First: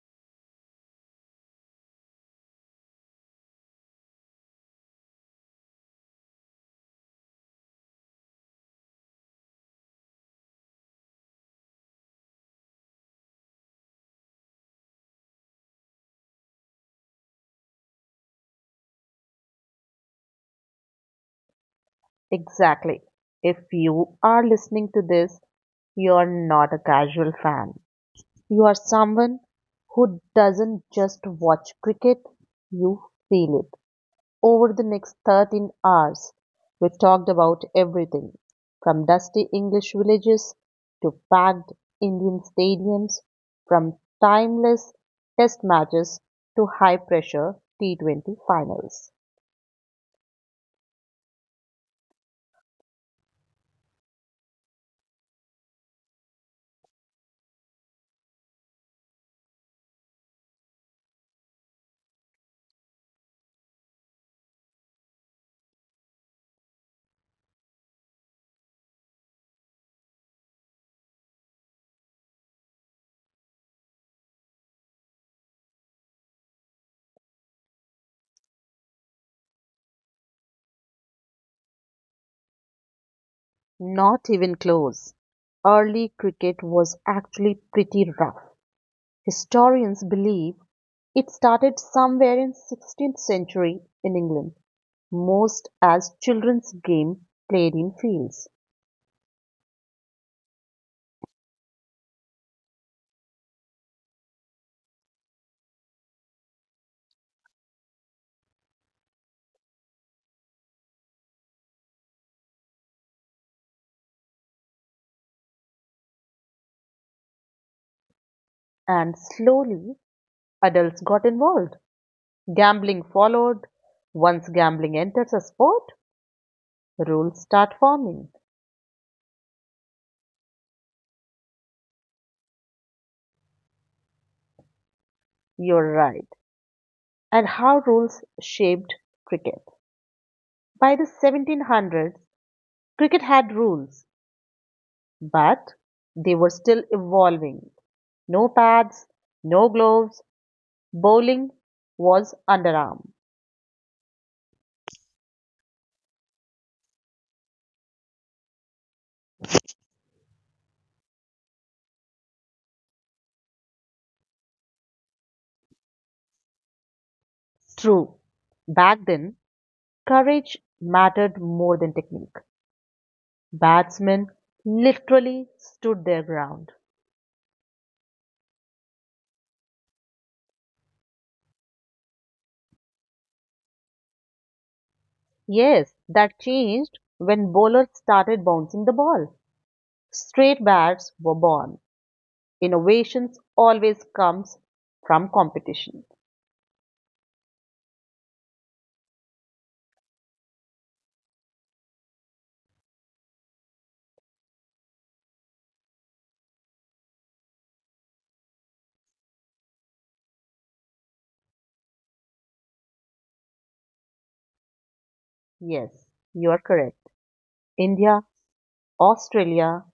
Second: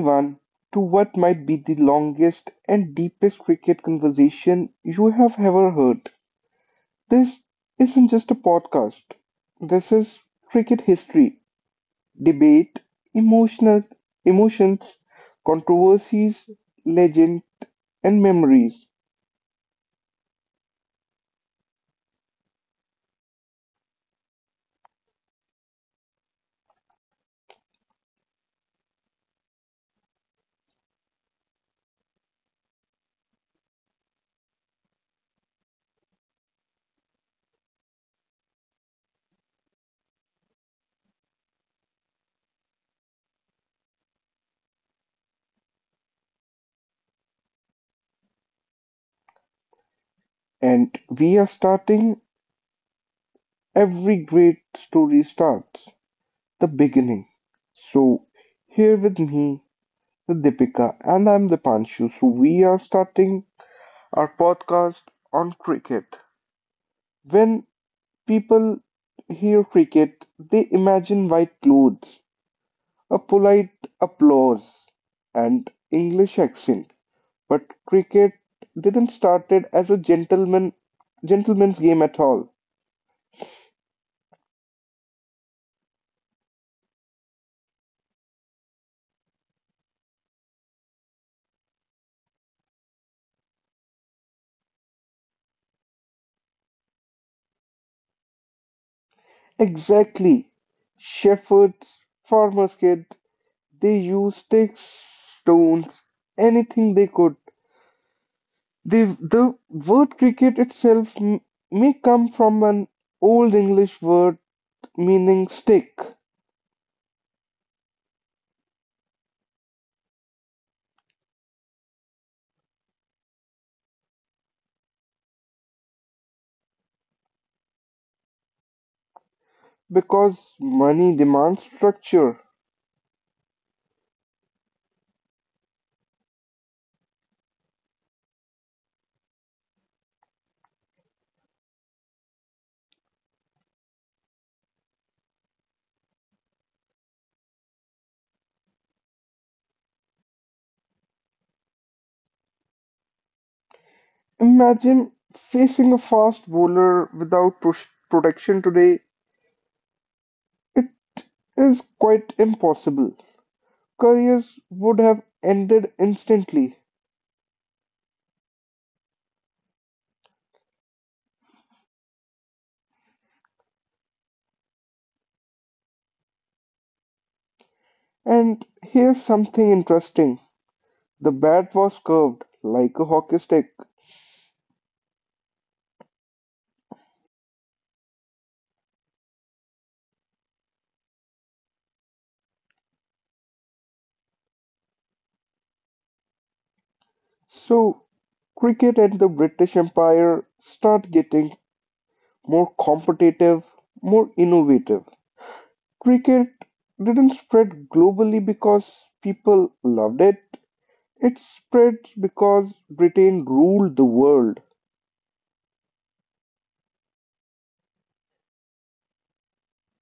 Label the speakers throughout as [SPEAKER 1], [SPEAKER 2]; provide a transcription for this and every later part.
[SPEAKER 1] everyone to what might be the longest and deepest cricket conversation you have ever heard. This isn't just a podcast. This is cricket history, debate, emotional emotions, controversies, legend and memories.
[SPEAKER 2] Exactly. If you are listening to this, you're not a casual fan. You are someone who doesn't just watch cricket, you feel it. Over the next 13 hours, we talked about everything from dusty English villages to packed Indian stadiums, from timeless test matches to high pressure T20 finals.
[SPEAKER 1] And we are starting every great story starts, the beginning. So here with me, the Deepika, and I'm the Panshu. So we are starting our podcast on cricket. When people hear cricket, they imagine white clothes, a polite applause, and English accent. But cricket didn't started as a gentleman's game at all.
[SPEAKER 2] Not even close. Early cricket was actually pretty rough. Historians believe it started somewhere in 16th century in England, most as children's game played in fields,
[SPEAKER 1] Exactly. Shepherds, farmers' kids, they used sticks, stones, anything they could. The word cricket itself may come from an Old English word meaning stick,
[SPEAKER 2] and slowly adults got involved. Gambling followed. Once gambling enters a sport, rules start forming.
[SPEAKER 1] because money demands structure.
[SPEAKER 2] You're right. And how rules shaped cricket. By the 1700s, cricket had rules, but they were still evolving. No pads, no gloves, bowling was underarm.
[SPEAKER 1] Imagine facing a fast bowler without protection today. It is quite impossible. Careers would have ended instantly.
[SPEAKER 2] True, back then, courage mattered more than technique. Batsmen literally stood their ground.
[SPEAKER 1] And here's something interesting: the bat was curved like a hockey stick.
[SPEAKER 2] Yes, that changed when bowlers started bouncing the ball. Straight bats were born. Innovations always comes from competition.
[SPEAKER 1] So cricket and the British Empire start getting more competitive, more innovative. Cricket didn't spread globally because people loved it, it spread because Britain ruled the world.
[SPEAKER 2] Yes, you are correct. India, Australia,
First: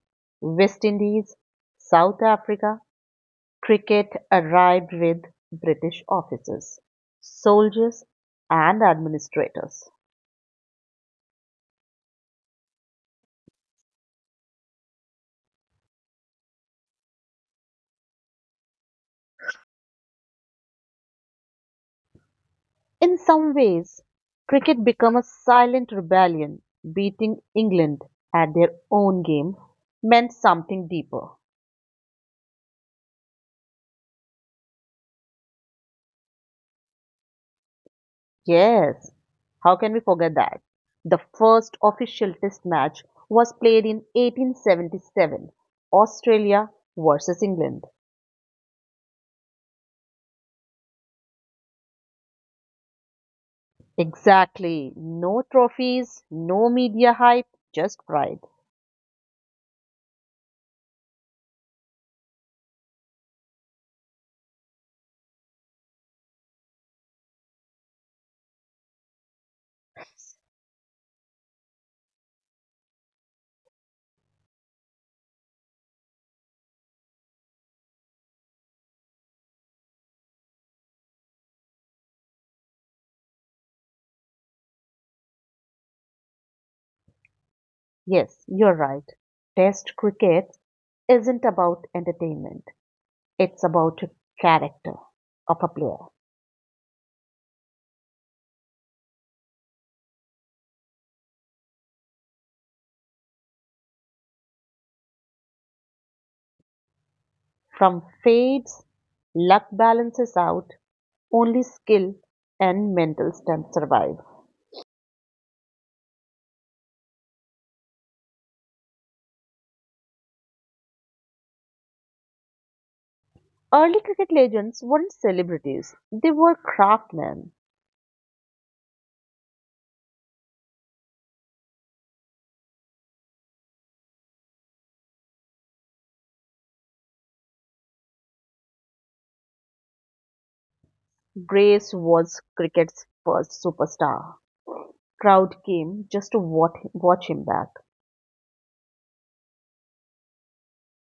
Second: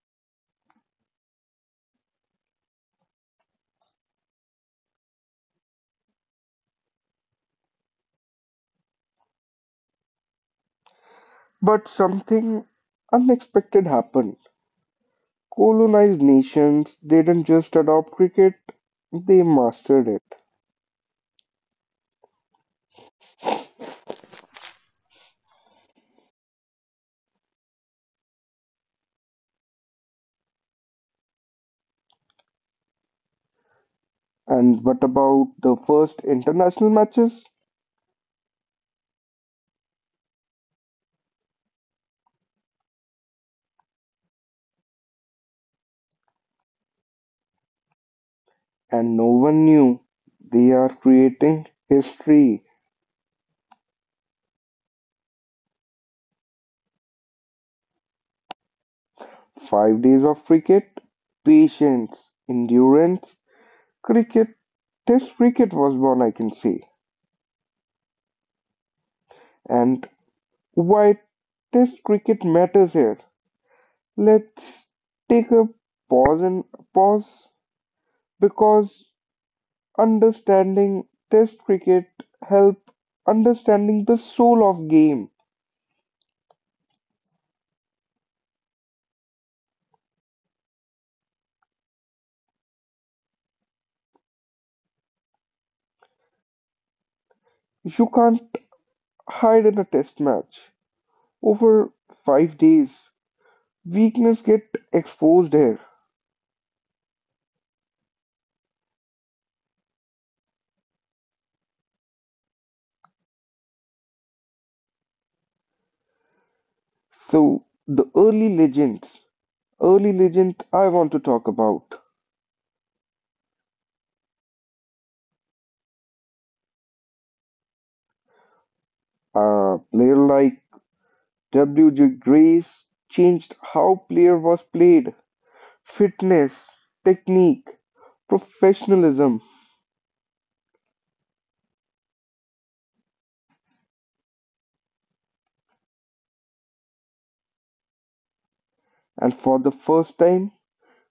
[SPEAKER 2] West Indies, South Africa, cricket arrived with British officers, soldiers and administrators.
[SPEAKER 1] But something unexpected happened. Colonized nations didn't just adopt cricket, they mastered it.
[SPEAKER 2] In some ways, cricket became a silent rebellion. Beating England at their own game meant something deeper.
[SPEAKER 1] And what about the first international matches?
[SPEAKER 2] Yes, how can we forget that? The first official test match was played in 1877, Australia versus England.
[SPEAKER 1] And no one knew. They are creating history.
[SPEAKER 2] Exactly. No trophies, no media hype, just pride.
[SPEAKER 1] 5 days of cricket, patience, endurance, cricket. Test cricket was born, I can say. And why Test cricket matters here. Let's take a pause and pause because understanding Test cricket help understanding the soul of game.
[SPEAKER 2] Yes, you're right. Test cricket isn't about entertainment, it's about character of a player.
[SPEAKER 1] You can't hide in a Test match. Over 5 days, weakness get exposed here.
[SPEAKER 2] From fades, luck balances out, only skill and mental strength survive.
[SPEAKER 1] So the early legends, early legend I want to talk about.
[SPEAKER 2] Early cricket legends weren't celebrities, they were craftsmen.
[SPEAKER 1] A player like W.J. Grace changed how player was played, fitness, technique, professionalism,
[SPEAKER 2] Grace was cricket's first superstar. Crowd came just to watch him back.
[SPEAKER 1] and for the first time,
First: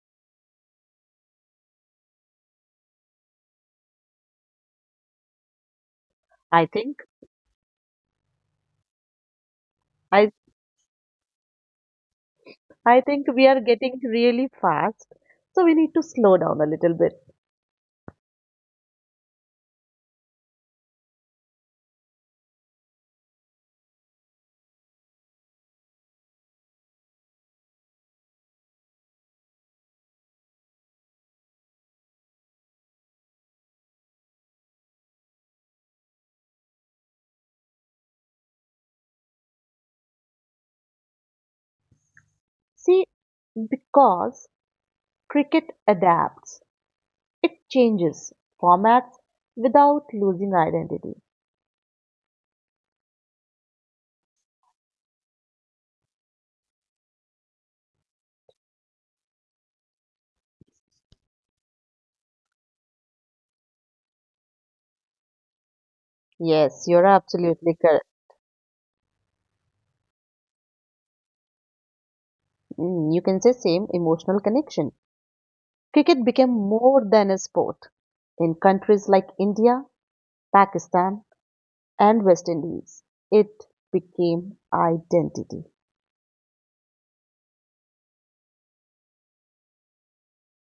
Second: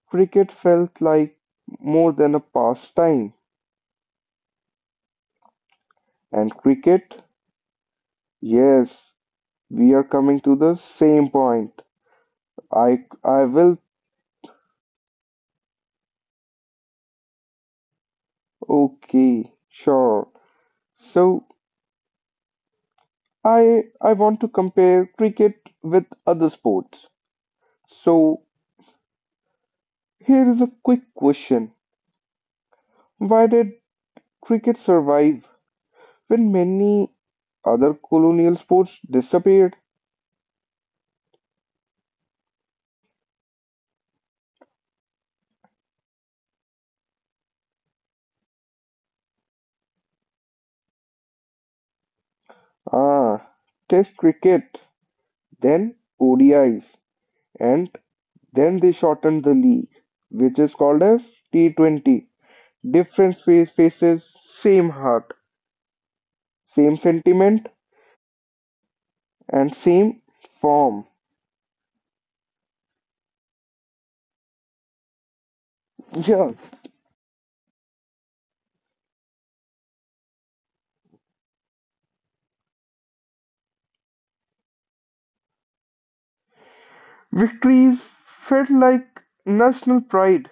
[SPEAKER 1] cricket felt like more than a pastime. And
[SPEAKER 2] I think
[SPEAKER 1] cricket, yes, we are
[SPEAKER 2] I,
[SPEAKER 1] coming to the same point.
[SPEAKER 2] I think
[SPEAKER 1] I
[SPEAKER 2] we are
[SPEAKER 1] will
[SPEAKER 2] getting really fast, so we need to slow down a little bit.
[SPEAKER 1] okay, sure. So I want to compare cricket with other sports. So here is a quick question. Why did cricket survive when many other colonial sports disappeared?
[SPEAKER 2] See, because cricket adapts, it changes formats without losing identity.
[SPEAKER 1] Ah, Test cricket, then ODIs, and then they shortened the league, which is called as T20. Different faces, same heart,
[SPEAKER 2] Yes, you're
[SPEAKER 1] same
[SPEAKER 2] absolutely
[SPEAKER 1] sentiment,
[SPEAKER 2] correct.
[SPEAKER 1] and same form.
[SPEAKER 2] You can say same emotional connection. Cricket became
[SPEAKER 1] Yeah,
[SPEAKER 2] more than a sport. In countries like India, Pakistan, and West Indies, it became identity.
[SPEAKER 1] victories felt like national pride,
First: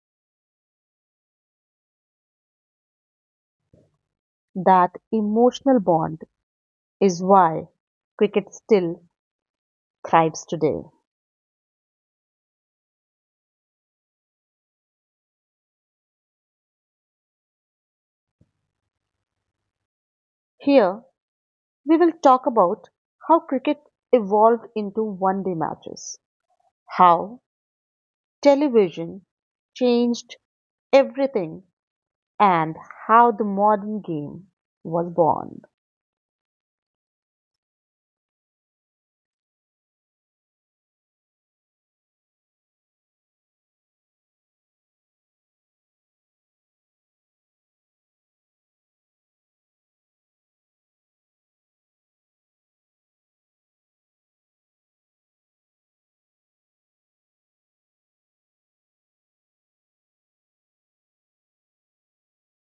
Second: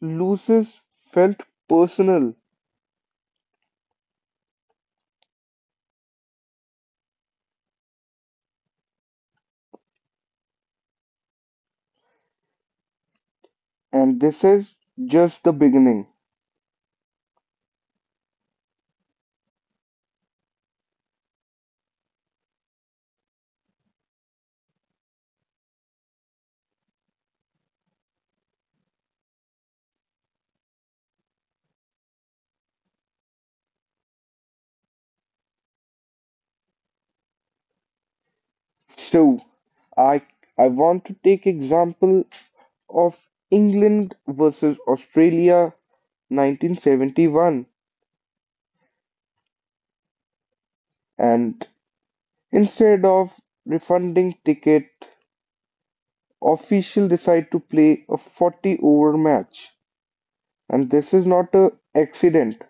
[SPEAKER 1] losses felt personal,
[SPEAKER 2] That emotional bond is why cricket still thrives today.
[SPEAKER 1] and this is just the beginning.
[SPEAKER 2] Here, we will talk about how cricket evolved into one day matches, how television changed everything, and how the modern game was born.
[SPEAKER 1] So, I I want to take example of England versus Australia 1971, and instead of refunding ticket official decide to play a 40 over match, and this is not a accident,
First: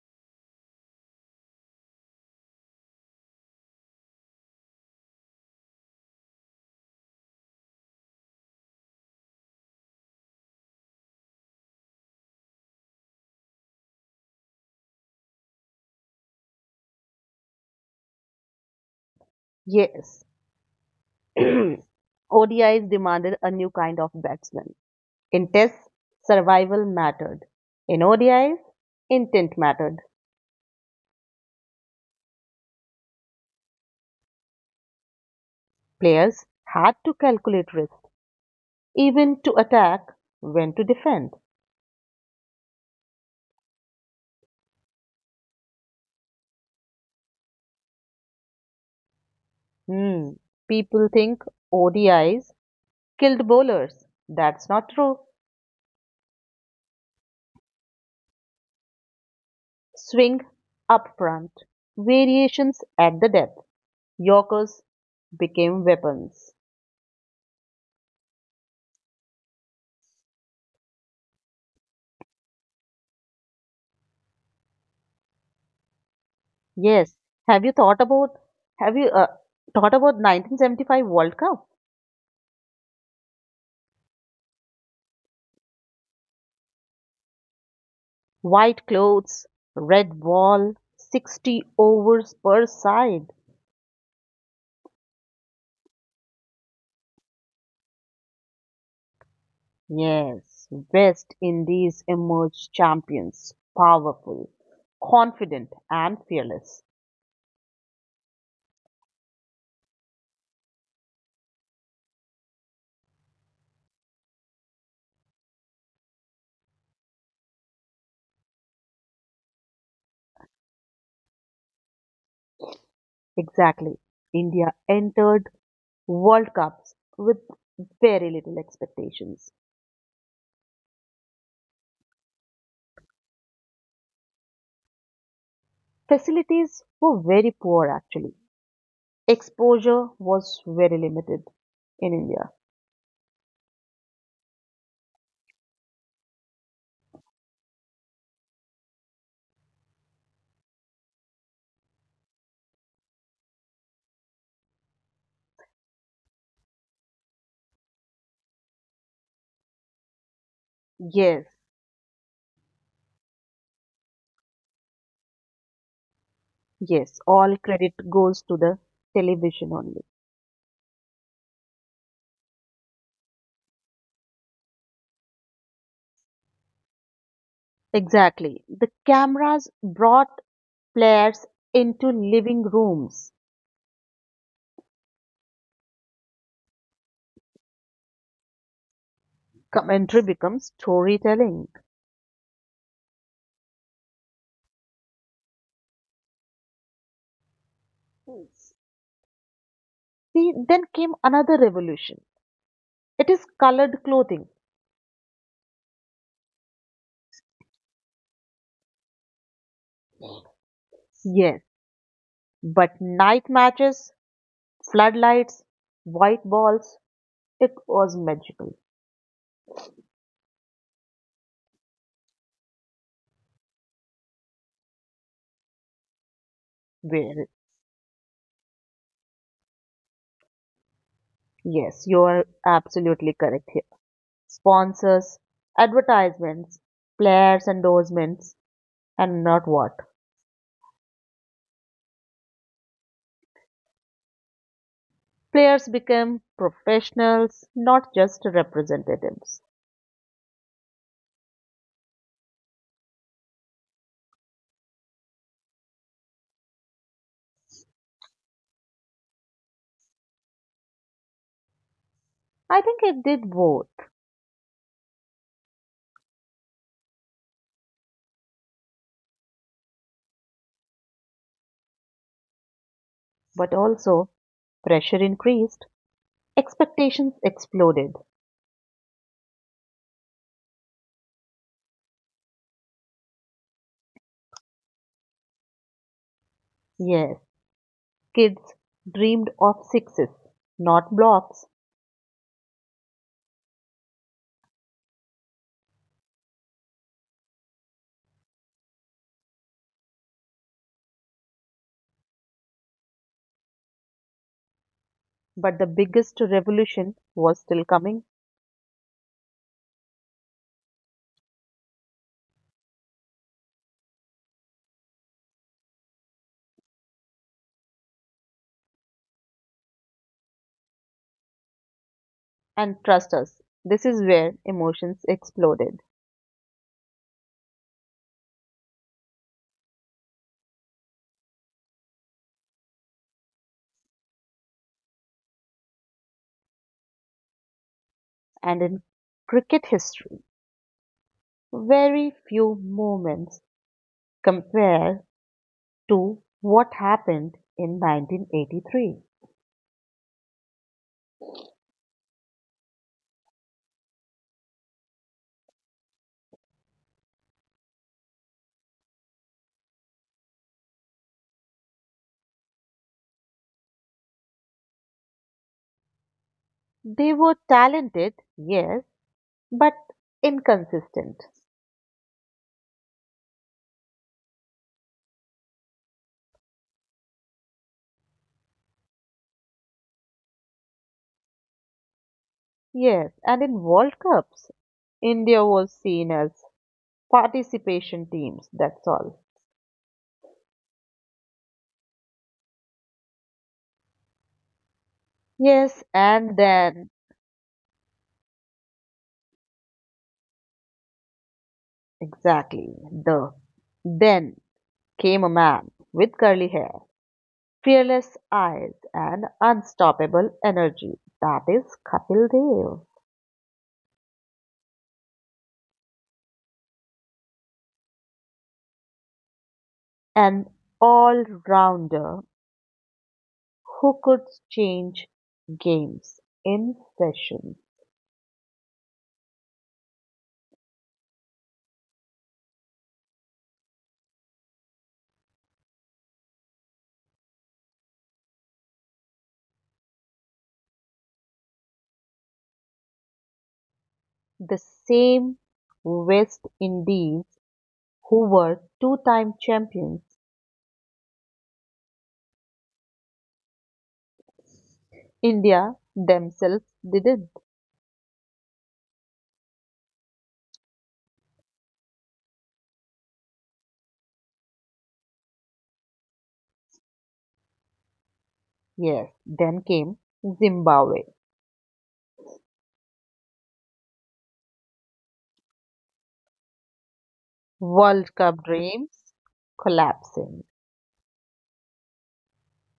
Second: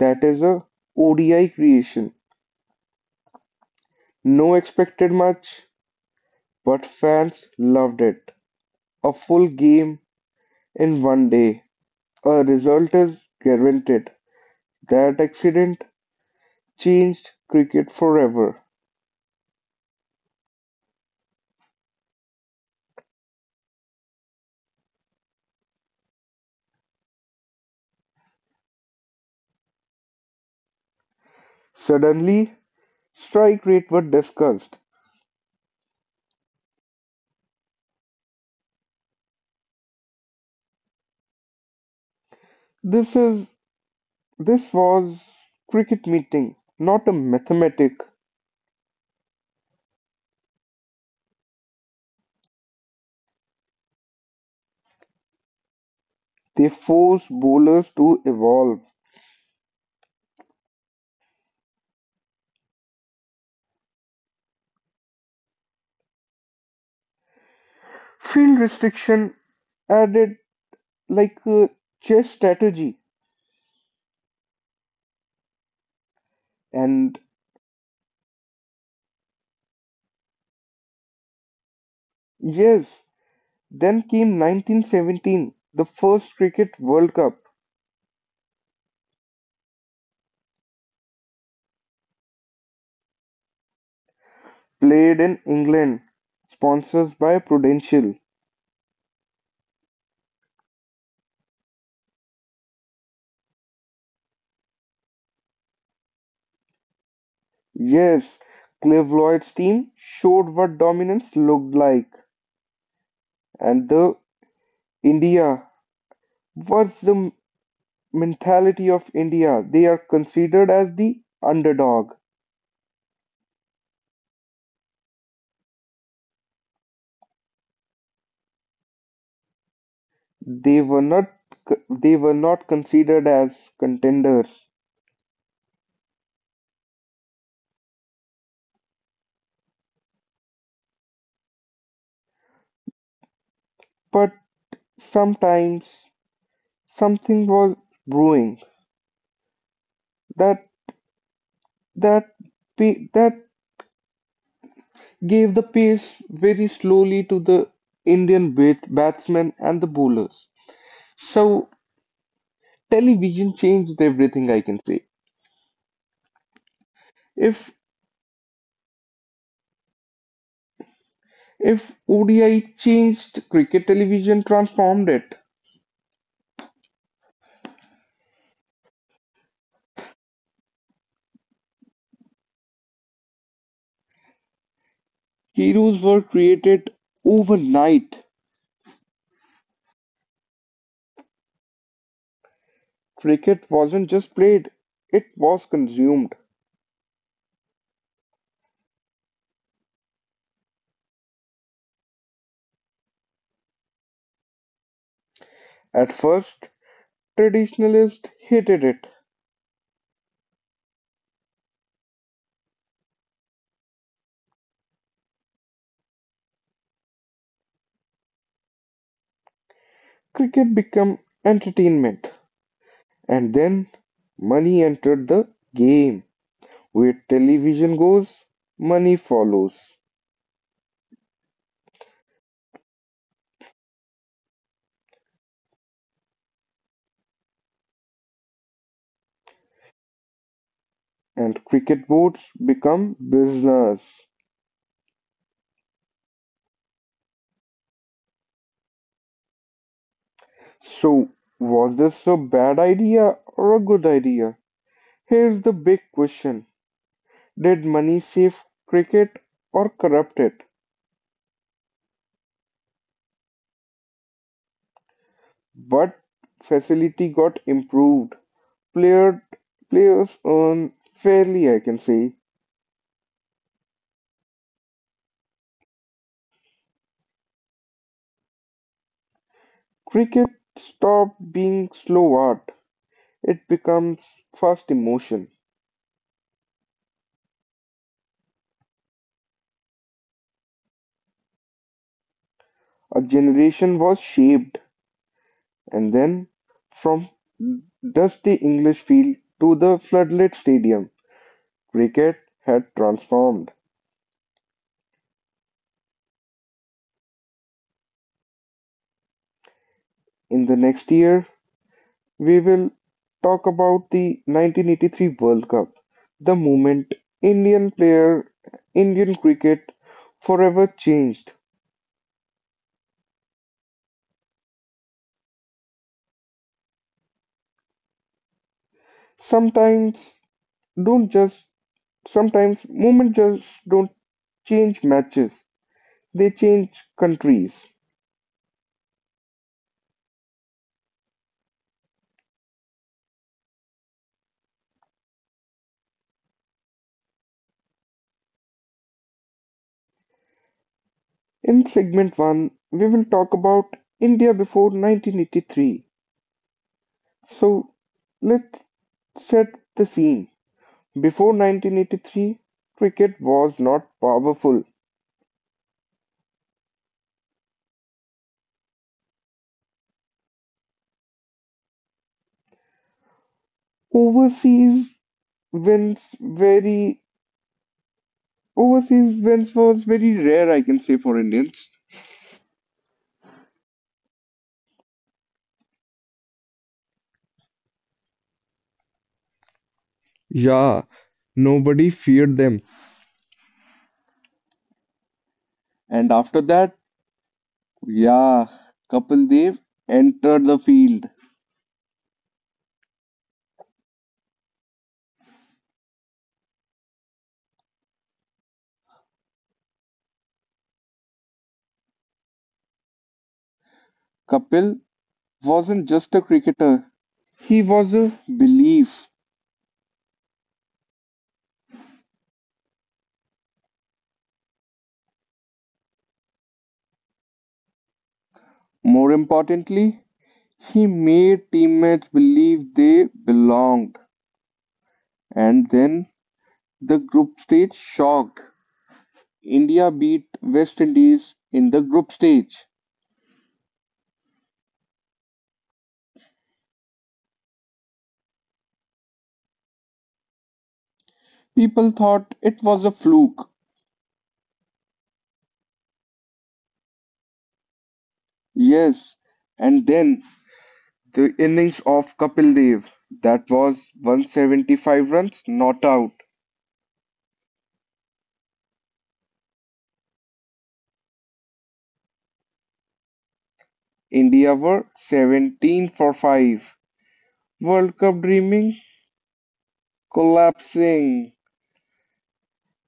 [SPEAKER 1] that is a ODI creation. No expected much, but fans loved it. A full game in 1 day. A result is guaranteed. That accident changed cricket forever.
[SPEAKER 2] Yes, ODIs demanded a new kind of batsman. In tests, survival mattered. In ODIs, intent mattered.
[SPEAKER 1] Suddenly, strike rate were discussed.
[SPEAKER 2] Players had to calculate risk even to attack, when to defend.
[SPEAKER 1] This is this was cricket meeting, not a mathematic.
[SPEAKER 2] Hmm. People think ODIs killed bowlers. That's not true.
[SPEAKER 1] They forced bowlers to evolve.
[SPEAKER 2] Swing up front, variations at the depth, Yorkers became weapons.
[SPEAKER 1] Field restriction added like a chess strategy. And
[SPEAKER 2] Yes. Have you thought about have you thought about 1975 World Cup?
[SPEAKER 1] yes, then came 1917, the first Cricket World Cup
[SPEAKER 2] White clothes, red ball, 60 overs per side.
[SPEAKER 1] played in England, sponsors by Prudential.
[SPEAKER 2] Yes, West Indies emerged champions, powerful, confident, and fearless.
[SPEAKER 1] Yes, Clive Lloyd's team showed what dominance looked like, and the India was the mentality of India. They are considered as the underdog.
[SPEAKER 2] Exactly. India entered World Cups with very little expectations.
[SPEAKER 1] They were not they were not considered as contenders,
[SPEAKER 2] Facilities were very poor, actually. Exposure was very limited in India.
[SPEAKER 1] but sometimes something was brewing that that that gave the pace very slowly to the Indian batsmen and the bowlers.
[SPEAKER 2] Yes,
[SPEAKER 1] So television changed everything, I can say.
[SPEAKER 2] yes, all
[SPEAKER 1] If
[SPEAKER 2] credit goes to the television only.
[SPEAKER 1] if ODI changed cricket, television transformed it.
[SPEAKER 2] Exactly. The cameras brought players into living rooms.
[SPEAKER 1] Heroes were created overnight.
[SPEAKER 2] Commentary becomes storytelling.
[SPEAKER 1] Cricket wasn't just played, it was consumed.
[SPEAKER 2] Yes. See, then came another revolution. It is colored clothing,
[SPEAKER 1] At first, traditionalists hated it.
[SPEAKER 2] yes, but night matches, floodlights, white balls, it was magical.
[SPEAKER 1] Cricket became entertainment. And then money entered the game. Where
[SPEAKER 2] Where,
[SPEAKER 1] television goes, money follows,
[SPEAKER 2] yes, you are absolutely correct here. Sponsors, advertisements, players' endorsements, and not what.
[SPEAKER 1] and cricket boards become business.
[SPEAKER 2] Players became professionals, not just representatives.
[SPEAKER 1] So, was this a bad idea or a good idea? Here's the big question: did money save cricket or corrupt it?
[SPEAKER 2] I think it did both,
[SPEAKER 1] But facility got improved. Player, players earn fairly, I can say.
[SPEAKER 2] but also pressure increased. Expectations exploded.
[SPEAKER 1] Cricket stopped being slow art. It becomes first emotion.
[SPEAKER 2] Yes, kids dreamed of sixes, not blocks,
[SPEAKER 1] A generation was shaped, and then, from dusty English field to the floodlit stadium, cricket had transformed.
[SPEAKER 2] but the biggest revolution was still coming.
[SPEAKER 1] In the next year, we will talk about the 1983 World Cup, the moment Indian player, Indian cricket forever changed.
[SPEAKER 2] And trust us, this is where emotions exploded.
[SPEAKER 1] Sometimes don't just, sometimes moment just don't change matches. They change countries.
[SPEAKER 2] And in cricket history, very few moments compare to what happened in 1983.
[SPEAKER 1] In segment 1, we will talk about India before 1983. So let's set the scene. Before 1983, cricket was not powerful.
[SPEAKER 2] They were talented, yes, but inconsistent.
[SPEAKER 1] Overseas wins very overseas wins was very rare, I can say, for Indians.
[SPEAKER 2] Yes, and in World Cups, India was seen as participation teams, that's all.
[SPEAKER 1] Yeah, nobody feared them.
[SPEAKER 2] Yes,
[SPEAKER 1] And after
[SPEAKER 2] and
[SPEAKER 1] that,
[SPEAKER 2] then,
[SPEAKER 1] yeah, Kapil Dev entered the field.
[SPEAKER 2] exactly, the then came a man with curly hair, fearless eyes, and unstoppable energy. That is Kapil Dev,
[SPEAKER 1] Kapil wasn't just a cricketer, he was a belief.
[SPEAKER 2] an all rounder who could change games in session.
[SPEAKER 1] More importantly, he made teammates believe they belonged. And then the group stage shocked. India beat West Indies in the group stage.
[SPEAKER 2] The same West Indies, who were two time champions,
[SPEAKER 1] People thought it was a fluke.
[SPEAKER 2] India themselves did it.
[SPEAKER 1] Yes, and then the innings of Kapil Dev, that was 175 runs not out.
[SPEAKER 2] Yes, then came Zimbabwe.
[SPEAKER 1] India were 17 for 5. World Cup
[SPEAKER 2] World Cup
[SPEAKER 1] dreaming
[SPEAKER 2] dreams collapsing.
[SPEAKER 1] collapsing,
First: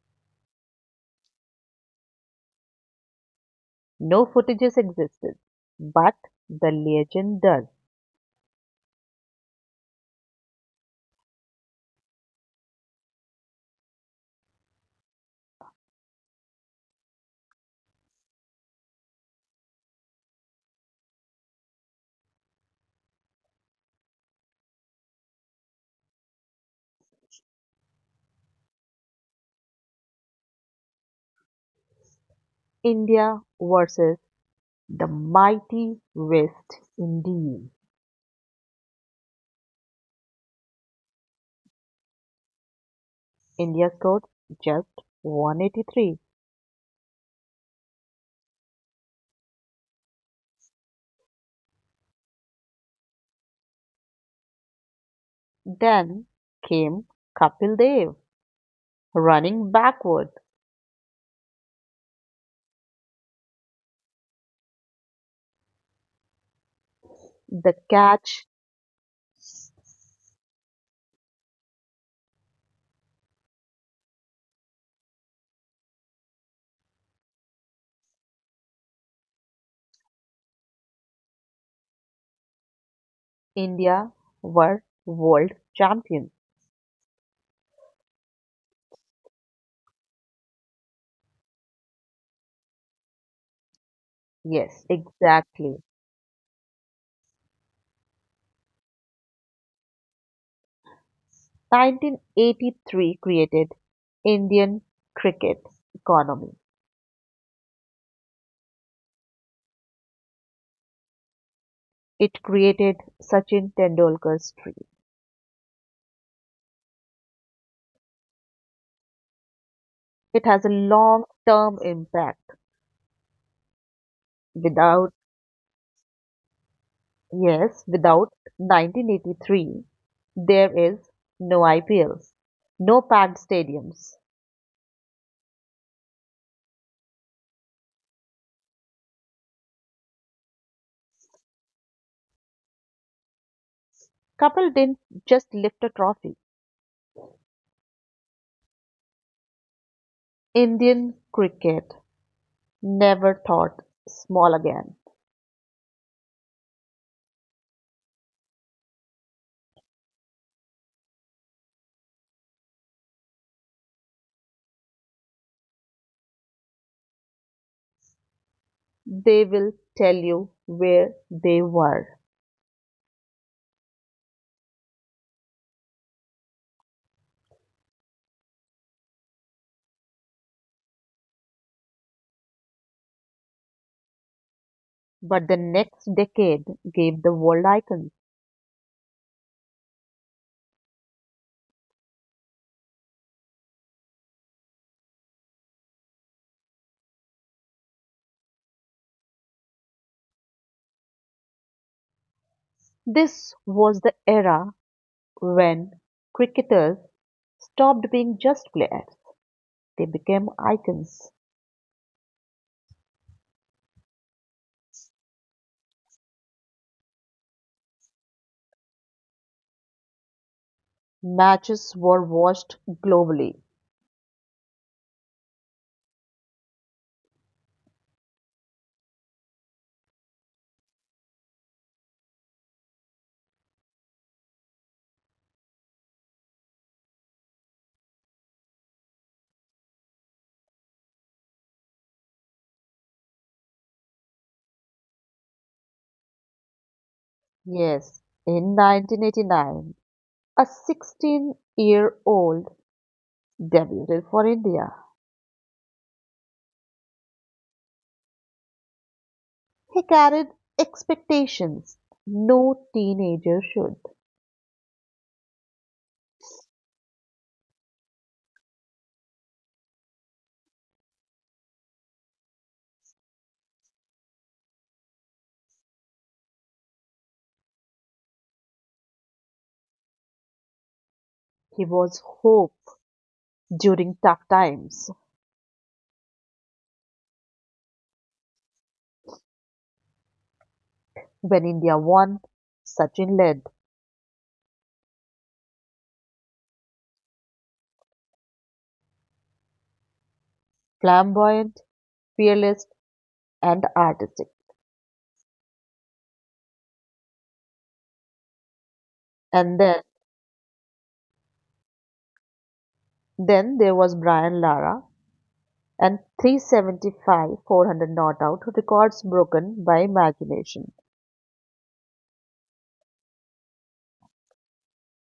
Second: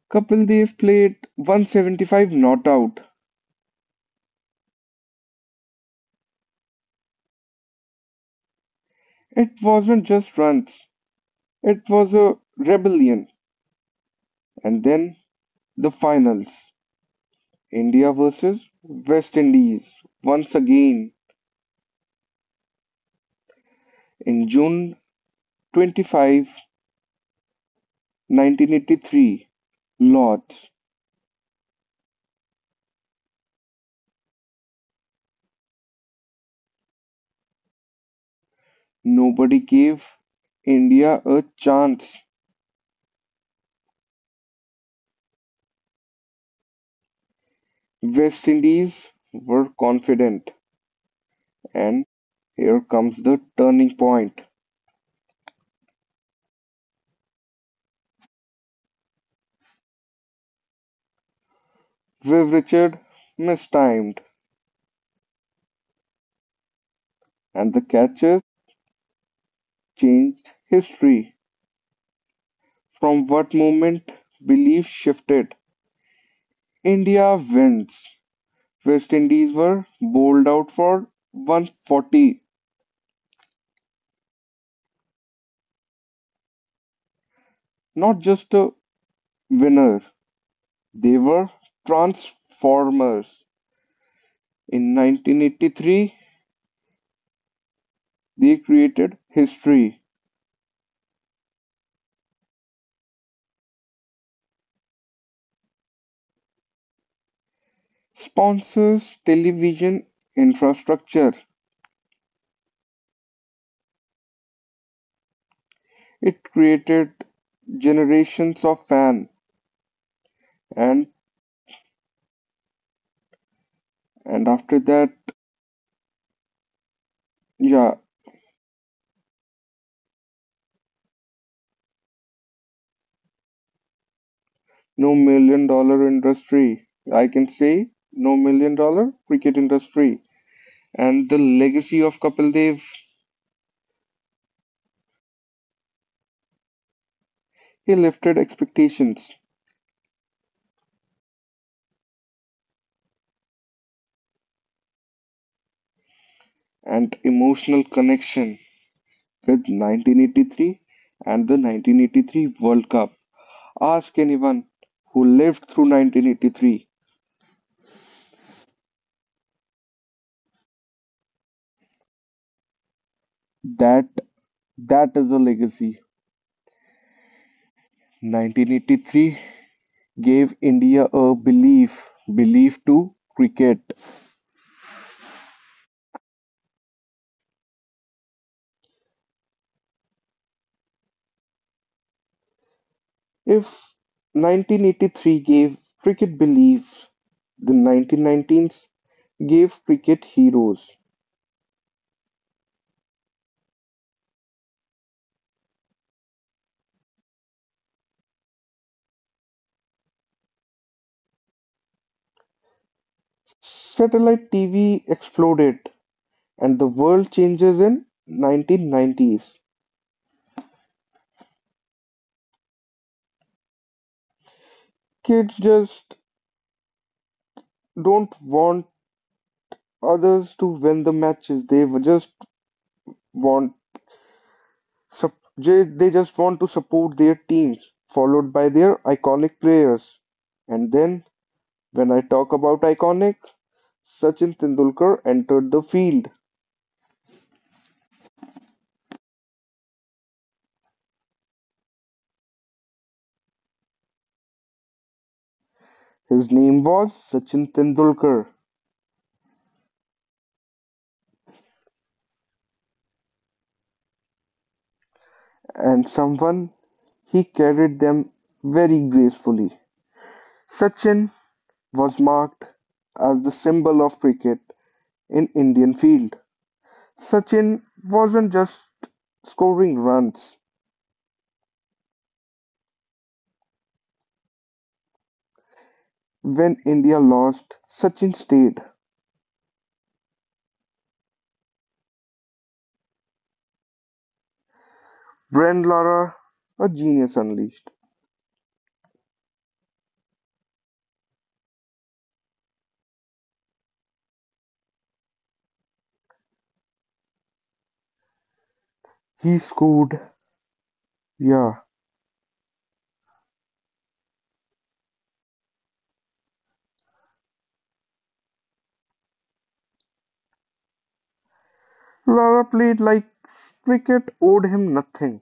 [SPEAKER 1] Kapil Dev played 175 not out.
[SPEAKER 2] No footages existed, but the legend does.
[SPEAKER 1] It wasn't just runs, it was a rebellion. And then the finals, India versus West Indies once again in June 25, 1983. Lords,
[SPEAKER 2] India versus the mighty West Indies.
[SPEAKER 1] nobody gave India a chance.
[SPEAKER 2] India scored just 183.
[SPEAKER 1] West Indies were confident, and here comes the turning point.
[SPEAKER 2] Then came Kapil Dev running backward.
[SPEAKER 1] Viv Richard mistimed, and
[SPEAKER 2] The
[SPEAKER 1] the catcher
[SPEAKER 2] catch.
[SPEAKER 1] changed history. From what moment belief shifted. India wins. West Indies were bowled out for 140.
[SPEAKER 2] India were world champions.
[SPEAKER 1] Not just a winner, they were transformers.
[SPEAKER 2] Yes,
[SPEAKER 1] In
[SPEAKER 2] exactly.
[SPEAKER 1] 1983, they created history.
[SPEAKER 2] 1983 created Indian cricket's economy.
[SPEAKER 1] Sponsors television infrastructure.
[SPEAKER 2] It created Sachin Tendulkar's dream.
[SPEAKER 1] It created generations of fans
[SPEAKER 2] It has a
[SPEAKER 1] and
[SPEAKER 2] long-term impact.
[SPEAKER 1] And after that,
[SPEAKER 2] Without, Yes,
[SPEAKER 1] yeah,
[SPEAKER 2] without 1983, there is no IPLs, no packed stadiums.
[SPEAKER 1] no million dollar industry. I can say no million dollar cricket industry. And the legacy of Kapil Dev,
[SPEAKER 2] Kapil didn't just lift a trophy.
[SPEAKER 1] he lifted expectations
[SPEAKER 2] Indian cricket never thought small again.
[SPEAKER 1] and emotional connection with 1983 and the 1983 World Cup. Ask anyone who lived through 1983,
[SPEAKER 2] They will tell you where they were.
[SPEAKER 1] that that is a legacy. 1983 gave India a belief, belief to cricket.
[SPEAKER 2] But the next decade gave the world icons.
[SPEAKER 1] If 1983 gave cricket belief, the 1990s gave cricket heroes.
[SPEAKER 2] This was the era when cricketers stopped being just players, they became icons.
[SPEAKER 1] Satellite TV exploded, and the world changes in 1990s.
[SPEAKER 2] Matches were watched globally.
[SPEAKER 1] Kids just don't want others to win the matches. They just want they just want to support their teams, followed by their iconic players. And then when I talk about iconic, Sachin Tendulkar entered the field.
[SPEAKER 2] Yes, in 1989, a 16-year-old debuted for India.
[SPEAKER 1] His name was Sachin Tendulkar,
[SPEAKER 2] He carried expectations no teenager should.
[SPEAKER 1] and someone he carried them very gracefully. Sachin was marked as the symbol of cricket in Indian field. Sachin wasn't just scoring runs.
[SPEAKER 2] He was hope during tough times.
[SPEAKER 1] When India lost, Sachin stayed.
[SPEAKER 2] When India won, Sachin led.
[SPEAKER 1] Brand Lara, a genius unleashed.
[SPEAKER 2] Flamboyant, fearless, and artistic.
[SPEAKER 1] He
[SPEAKER 2] And then,
[SPEAKER 1] scored, yeah,
[SPEAKER 2] then there was Brian Lara and 375 400 not out records broken by imagination.
[SPEAKER 1] Lara played like cricket owed him nothing,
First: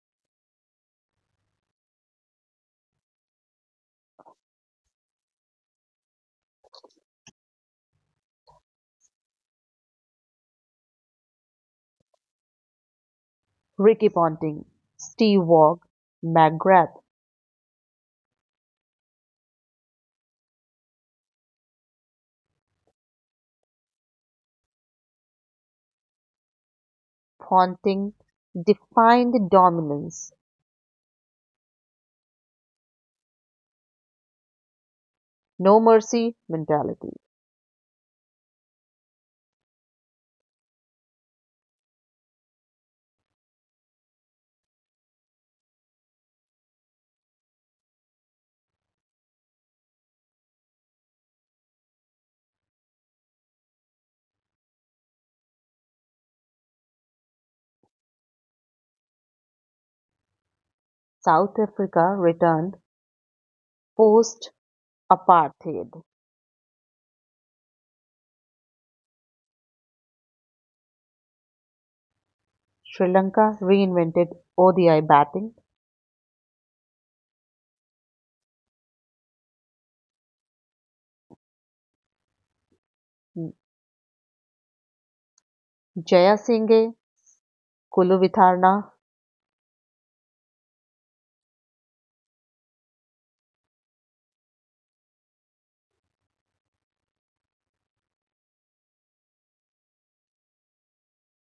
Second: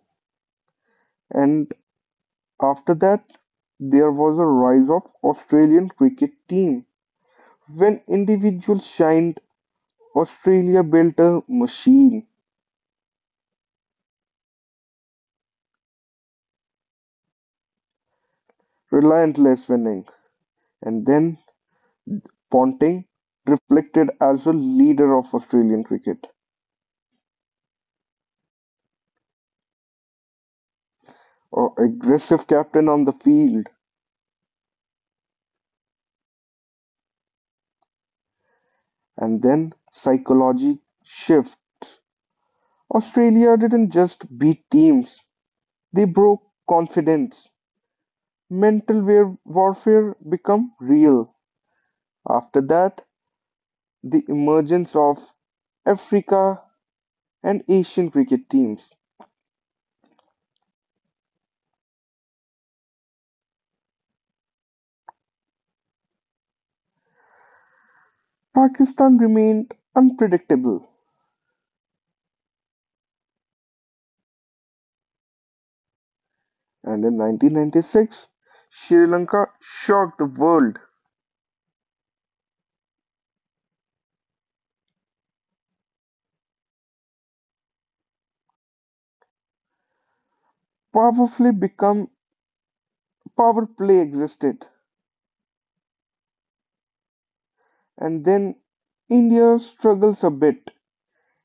[SPEAKER 1] and after that, there was a rise of Australian cricket team. When individuals shined, Australia built a machine,
[SPEAKER 2] Ricky Ponting, Steve Waugh, McGrath,
[SPEAKER 1] relentless winning, and then Ponting reflected as a leader of Australian cricket,
[SPEAKER 2] Ponting defined dominance,
[SPEAKER 1] or aggressive captain on the field,
[SPEAKER 2] no mercy mentality.
[SPEAKER 1] and then psychology shift. Australia didn't just beat teams, they broke confidence. Mental warfare become real. After that, the emergence of Africa and Asian cricket teams.
[SPEAKER 2] South Africa returned post apartheid.
[SPEAKER 1] Pakistan remained unpredictable,
[SPEAKER 2] Sri Lanka reinvented ODI batting.
[SPEAKER 1] and in 1996, Sri Lanka shocked the world.
[SPEAKER 2] Jayasinghe, Kuluvitharna.
[SPEAKER 1] Powerfully become power play existed, and then India struggles a bit.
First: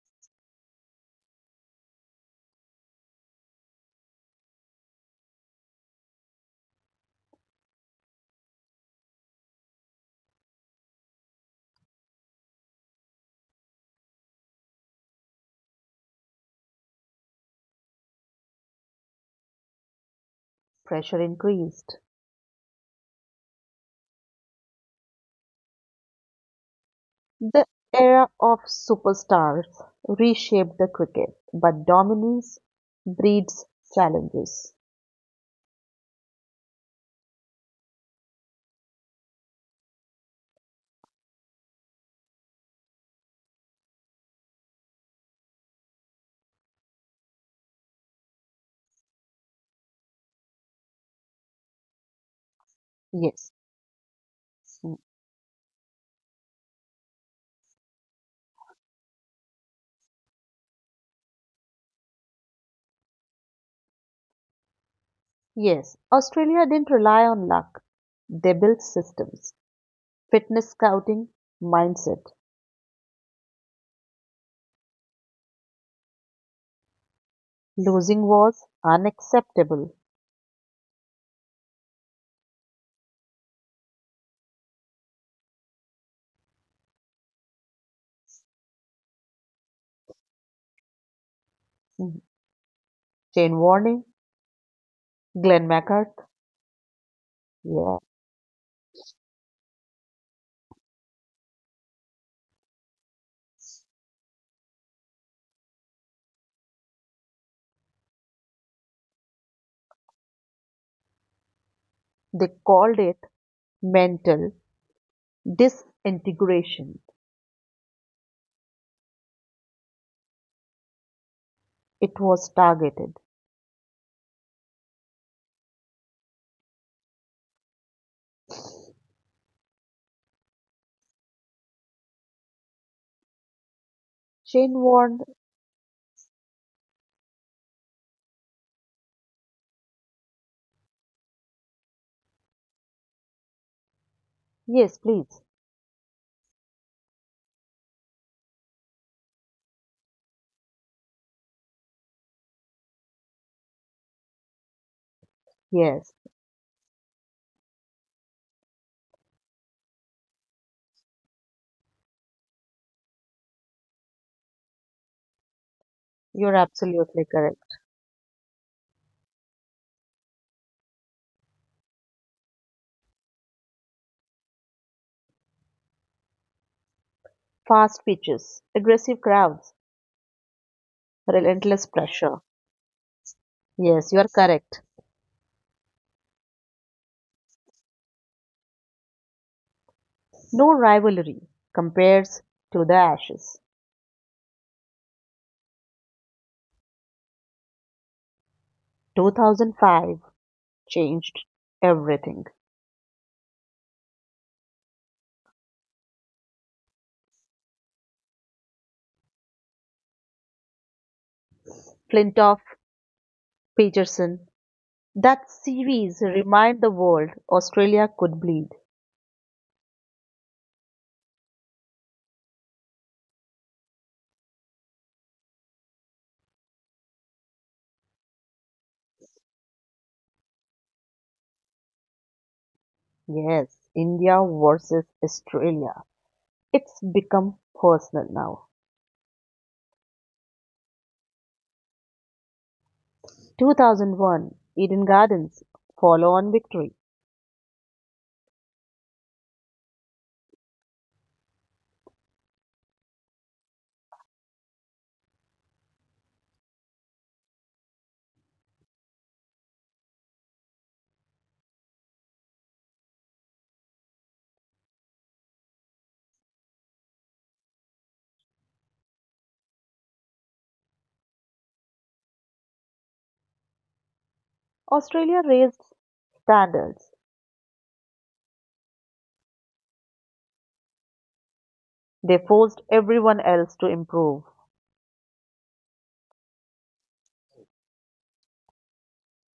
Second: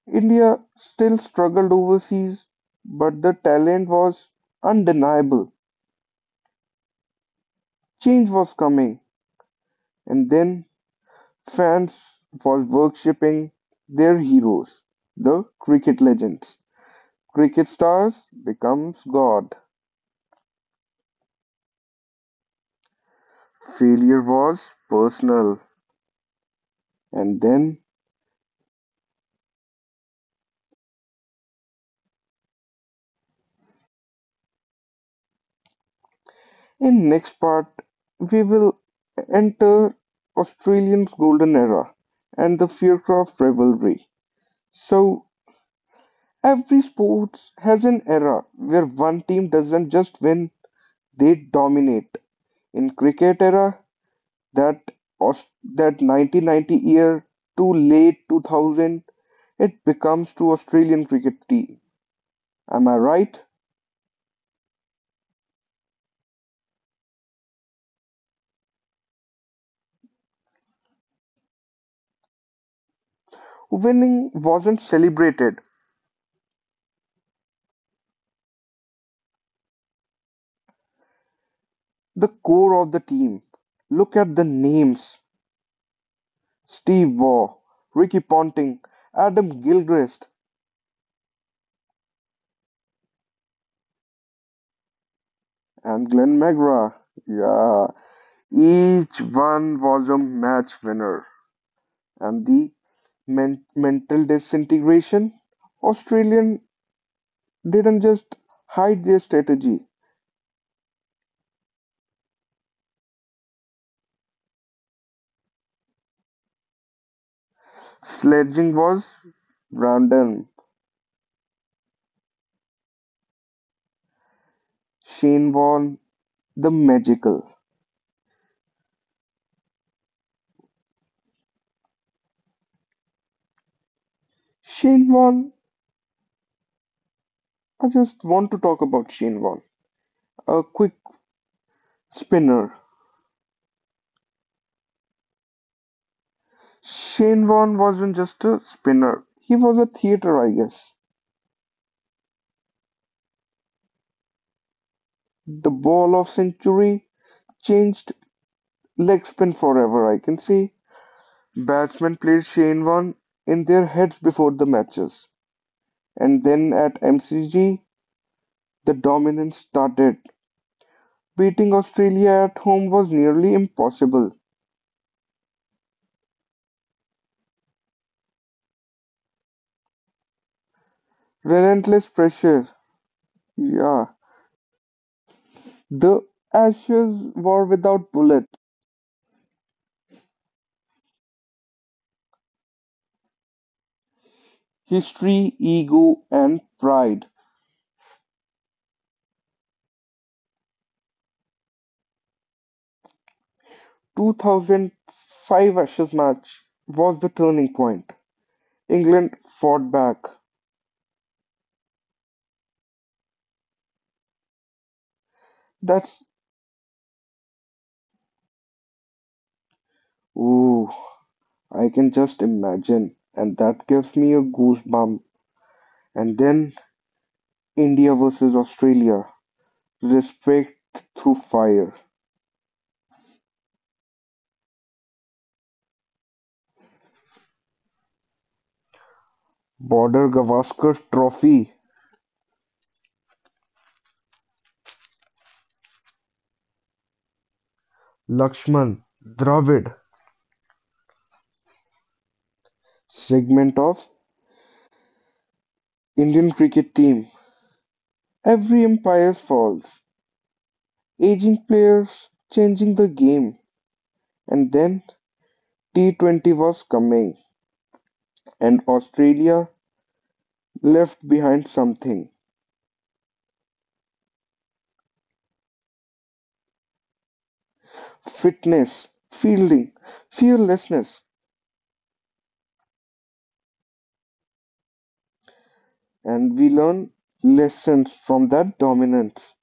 [SPEAKER 1] India still struggled overseas, but the talent was undeniable. Change was coming, and then fans was worshipping their heroes, the cricket legends. Cricket stars becomes God.
[SPEAKER 2] Pressure increased.
[SPEAKER 1] Failure was personal. And
[SPEAKER 2] The
[SPEAKER 1] then
[SPEAKER 2] era of superstars reshaped the cricket, but dominance breeds challenges.
[SPEAKER 1] in next part we will enter Australian's golden era and the Faircroft rivalry. So every sports has an era where one team doesn't just win, they dominate. In cricket
[SPEAKER 2] Yes,
[SPEAKER 1] era, that Aus- that 1990 year to late 2000 it becomes to Australian cricket team. Am I right?
[SPEAKER 2] yes, Australia didn't rely on luck. They built systems, fitness scouting, mindset.
[SPEAKER 1] Winning wasn't celebrated.
[SPEAKER 2] Losing was unacceptable.
[SPEAKER 1] The core of the team. Look at the names: Steve Waugh, Ricky Ponting, Adam Gilchrist,
[SPEAKER 2] Mhm. Jane Warning, Glenn
[SPEAKER 1] and
[SPEAKER 2] McCart,
[SPEAKER 1] Glenn McGrath. Yeah,
[SPEAKER 2] yeah,
[SPEAKER 1] each one was a match winner, and the mental disintegration. Australian didn't just hide their strategy.
[SPEAKER 2] they called it mental disintegration.
[SPEAKER 1] Sledging was random.
[SPEAKER 2] It was targeted.
[SPEAKER 1] Shane Warne, the magical.
[SPEAKER 2] Jane
[SPEAKER 1] Shane
[SPEAKER 2] Warren,
[SPEAKER 1] Warne, I just want to talk about Shane Warne. A quick spinner.
[SPEAKER 2] yes, please.
[SPEAKER 1] Shane Warne wasn't just a spinner, he was a theater, I guess. The
[SPEAKER 2] Yes,
[SPEAKER 1] ball of century changed leg spin forever, I can see. Batsmen played Shane Warne in their heads before the matches. And
[SPEAKER 2] you're
[SPEAKER 1] then at
[SPEAKER 2] absolutely correct.
[SPEAKER 1] MCG, the dominance started. Beating Australia at home was nearly impossible.
[SPEAKER 2] Fast pitches, aggressive crowds, relentless
[SPEAKER 1] Relentless
[SPEAKER 2] pressure.
[SPEAKER 1] pressure.
[SPEAKER 2] Yes,
[SPEAKER 1] Yeah.
[SPEAKER 2] you are correct.
[SPEAKER 1] The Ashes were without bullets.
[SPEAKER 2] No rivalry compares to the Ashes.
[SPEAKER 1] History, ego, and pride.
[SPEAKER 2] 2005 changed everything.
[SPEAKER 1] 2005 Ashes match was the turning point. England fought back.
[SPEAKER 2] Flintoff, Peterson, that
[SPEAKER 1] That's.
[SPEAKER 2] series remind the world Australia could bleed.
[SPEAKER 1] Ooh, I can just imagine. And that gives me a goosebump. And then India versus Australia. Respect through fire.
[SPEAKER 2] Yes, India versus Australia. It's become personal now.
[SPEAKER 1] Border Gavaskar Trophy.
[SPEAKER 2] 2001 Eden Gardens follow on victory.
[SPEAKER 1] Lakshman Dravid segment of Indian cricket team. Every empire falls, aging players changing the game, and then T20 was coming, and Australia left behind something:
[SPEAKER 2] Australia raised standards,
[SPEAKER 1] fitness, fielding, fearlessness,
[SPEAKER 2] they forced everyone else to improve.
[SPEAKER 1] and we learn lessons from that dominance.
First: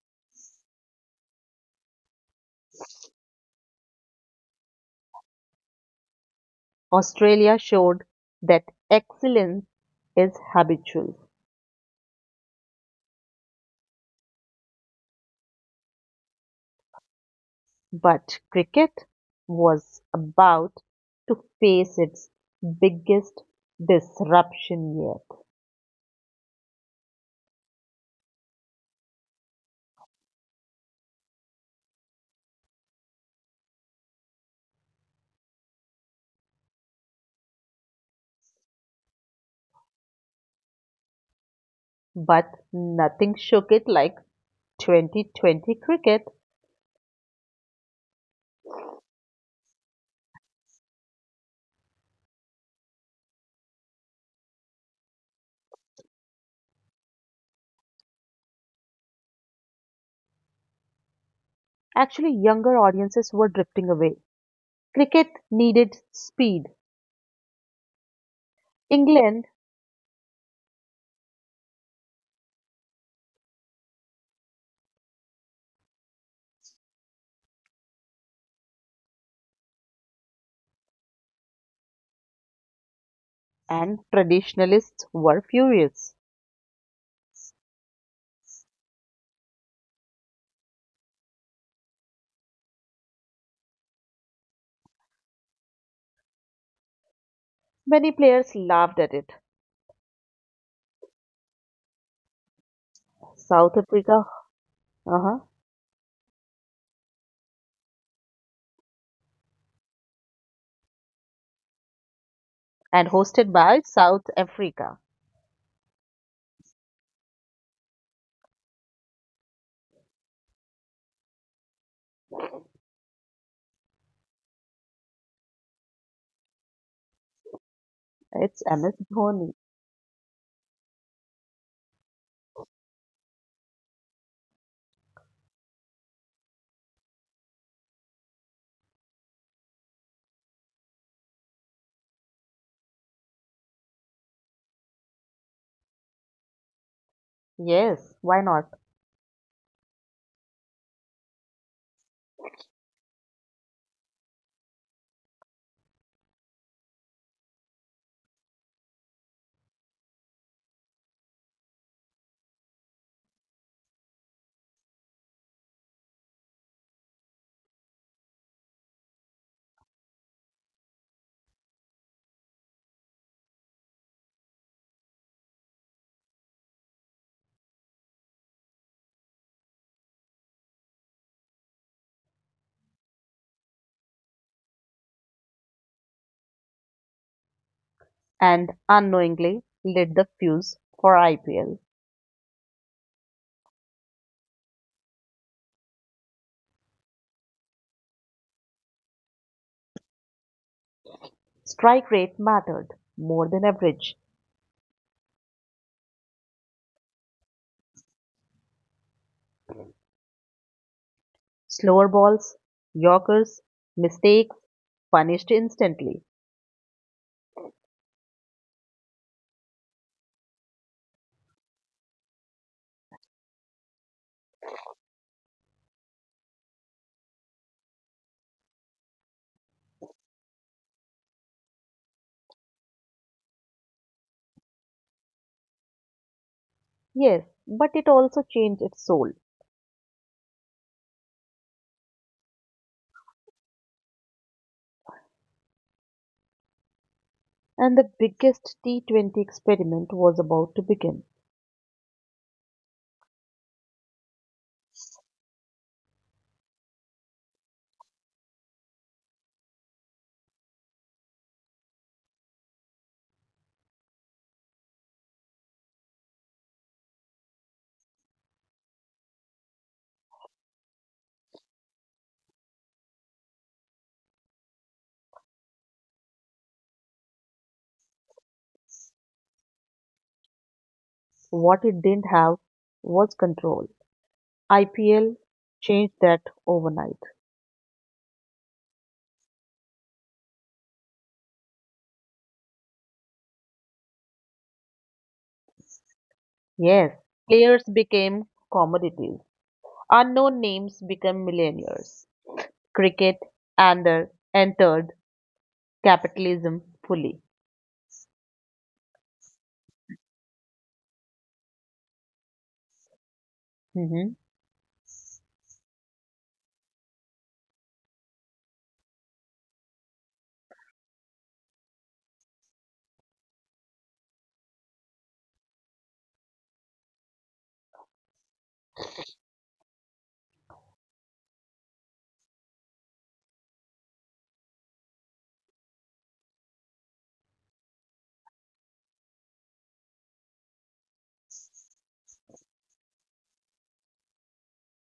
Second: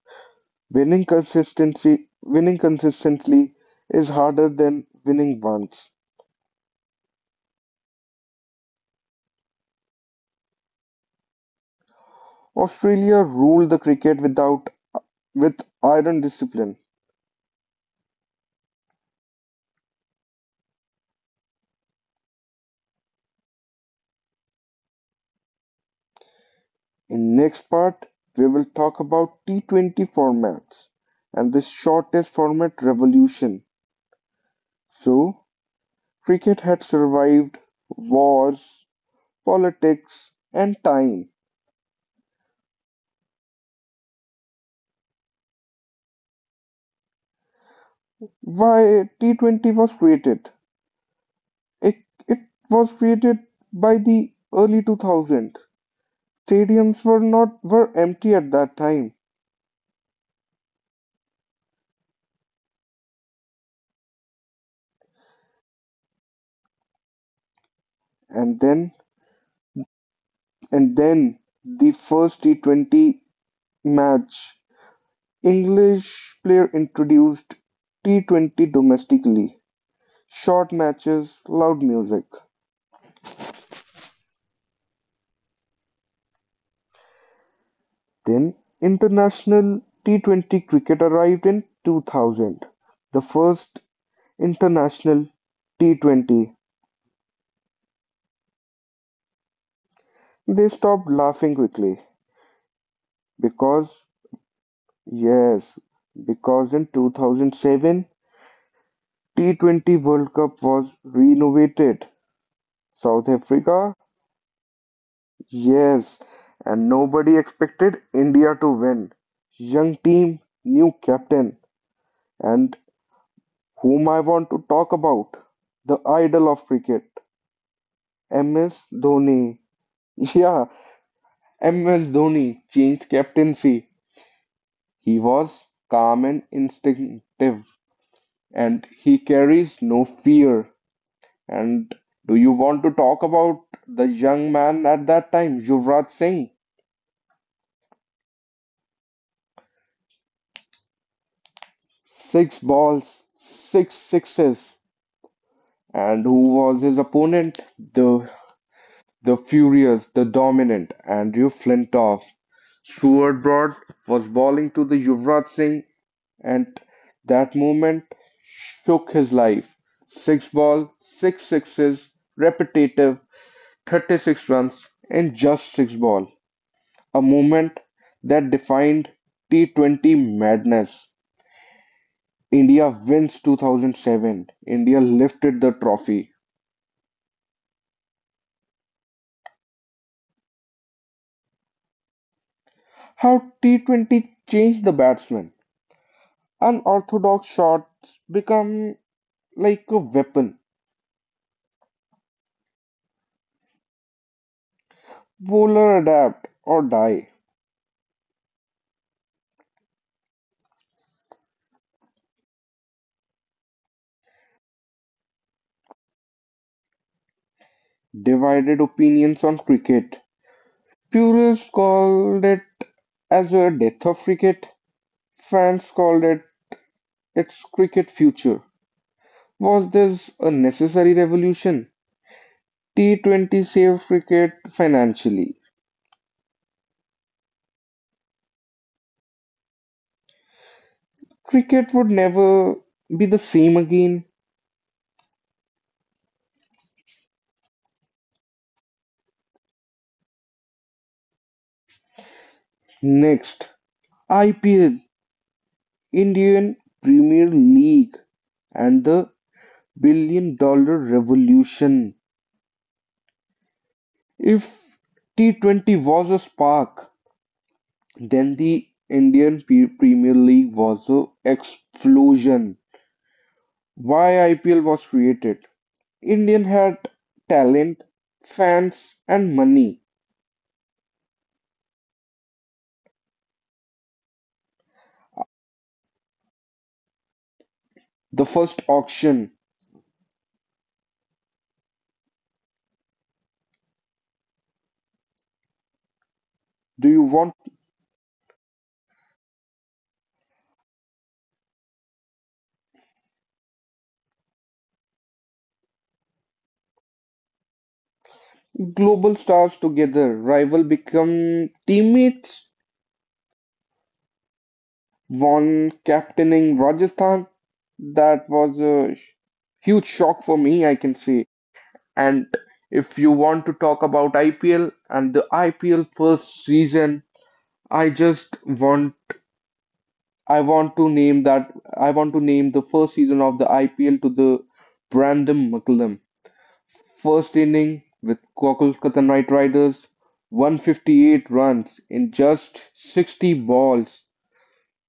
[SPEAKER 1] Winning consistency, winning consistently is harder than winning once.
[SPEAKER 2] Australia showed that excellence is habitual,
[SPEAKER 1] Australia ruled the cricket without with iron discipline.
[SPEAKER 2] but cricket was about to face its biggest disruption yet.
[SPEAKER 1] In next part, we will talk about T20 formats and the shortest format revolution. So, cricket had survived wars, politics, and time.
[SPEAKER 2] But nothing shook it like 2020 cricket.
[SPEAKER 1] Why T20 was created? It, it was created by the early 2000s. Stadiums were not were empty at that time,
[SPEAKER 2] Actually, younger audiences were drifting away. Cricket needed speed.
[SPEAKER 1] and then
[SPEAKER 2] England,
[SPEAKER 1] and then the first T20 match English player introduced T-20 domestically, short matches, loud music.
[SPEAKER 2] and traditionalists were furious.
[SPEAKER 1] Then international T-20 cricket arrived in 2000, the first international T20.
[SPEAKER 2] Many players laughed at it,
[SPEAKER 1] They stopped laughing quickly
[SPEAKER 2] South
[SPEAKER 1] because,
[SPEAKER 2] Africa, uh-huh,
[SPEAKER 1] yes, because in 2007 T20 World Cup was renovated.
[SPEAKER 2] and
[SPEAKER 1] South
[SPEAKER 2] hosted by
[SPEAKER 1] Africa.
[SPEAKER 2] South Africa.
[SPEAKER 1] Yes, and nobody expected India to win. Young team, new captain, and whom I want to talk about, the idol of cricket,
[SPEAKER 2] It's
[SPEAKER 1] MS
[SPEAKER 2] MS Dhoni.
[SPEAKER 1] Dhoni. Yeah, MS Dhoni changed captaincy. He was calm and instinctive, and he carries no fear. And do you want to talk about the young man at that time, Yuvraj Singh?
[SPEAKER 2] Yes, why not?
[SPEAKER 1] Six balls, six sixes. And who was his opponent? The the furious, the dominant Andrew Flintoff. Stuart Broad was bowling to the Yuvraj Singh, and that moment shook his life. Six ball, six sixes, repetitive, 36 runs in just six ball. A moment that defined T20 madness. India wins 2007. India lifted the trophy.
[SPEAKER 2] And unknowingly lit the fuse for IPL.
[SPEAKER 1] How T20 changed the batsman. Unorthodox shots become like a weapon.
[SPEAKER 2] Strike rate mattered more than average.
[SPEAKER 1] Bowler adapt or die.
[SPEAKER 2] Slower balls, yorkers, mistakes punished instantly.
[SPEAKER 1] Divided opinions on cricket. Purists called it as a death of cricket. Fans called it its cricket future. Was this a necessary revolution? T20 saved cricket financially.
[SPEAKER 2] Yes, but it also changed its soul.
[SPEAKER 1] Cricket would never be the same again.
[SPEAKER 2] And the biggest T20 experiment was about to begin.
[SPEAKER 1] Next, IPL, Indian Premier League, and the billion dollar revolution. If T20 was a spark, then the Indian Premier League was an explosion. Why IPL was created? Indian had talent, fans, and money.
[SPEAKER 2] What it didn't have was control. IPL changed that overnight.
[SPEAKER 1] The first auction.
[SPEAKER 2] Yes,
[SPEAKER 1] Do you want
[SPEAKER 2] players became commodities. Unknown names became millionaires. Cricket and the- entered capitalism fully.
[SPEAKER 1] global stars together? Rival become teammates.
[SPEAKER 2] Mhm.
[SPEAKER 1] One captaining Rajasthan, that was a sh- huge shock for me, I can say. And if you want to talk about IPL and the IPL first season, I just want I want to name the first season of the IPL to the Brandon McCullum. First inning with Kolkata Knight Riders, 158 runs in just 60 balls.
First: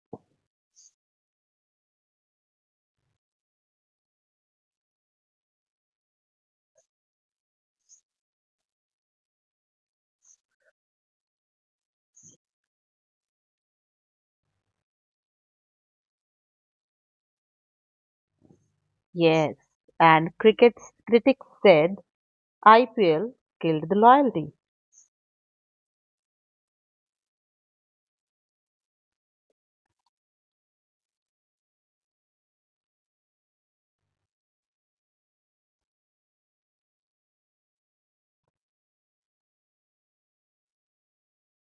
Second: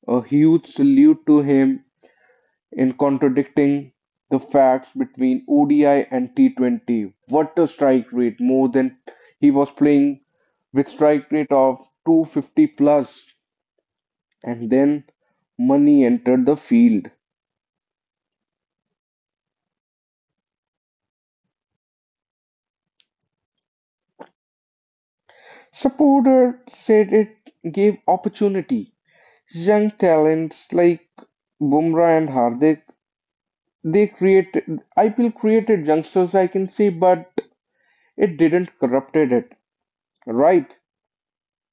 [SPEAKER 1] A huge salute to him in contradicting the facts between ODI and T20. What a strike rate! More than, he was playing with strike rate of 250 plus, and then money entered the field.
[SPEAKER 2] Yes, and cricket's critics said IPL killed the loyalty.
[SPEAKER 1] Supporter said it gave opportunity. Young talents like Bumrah and Hardik, they created IPL created youngsters, I can say, but it didn't corrupted it, right?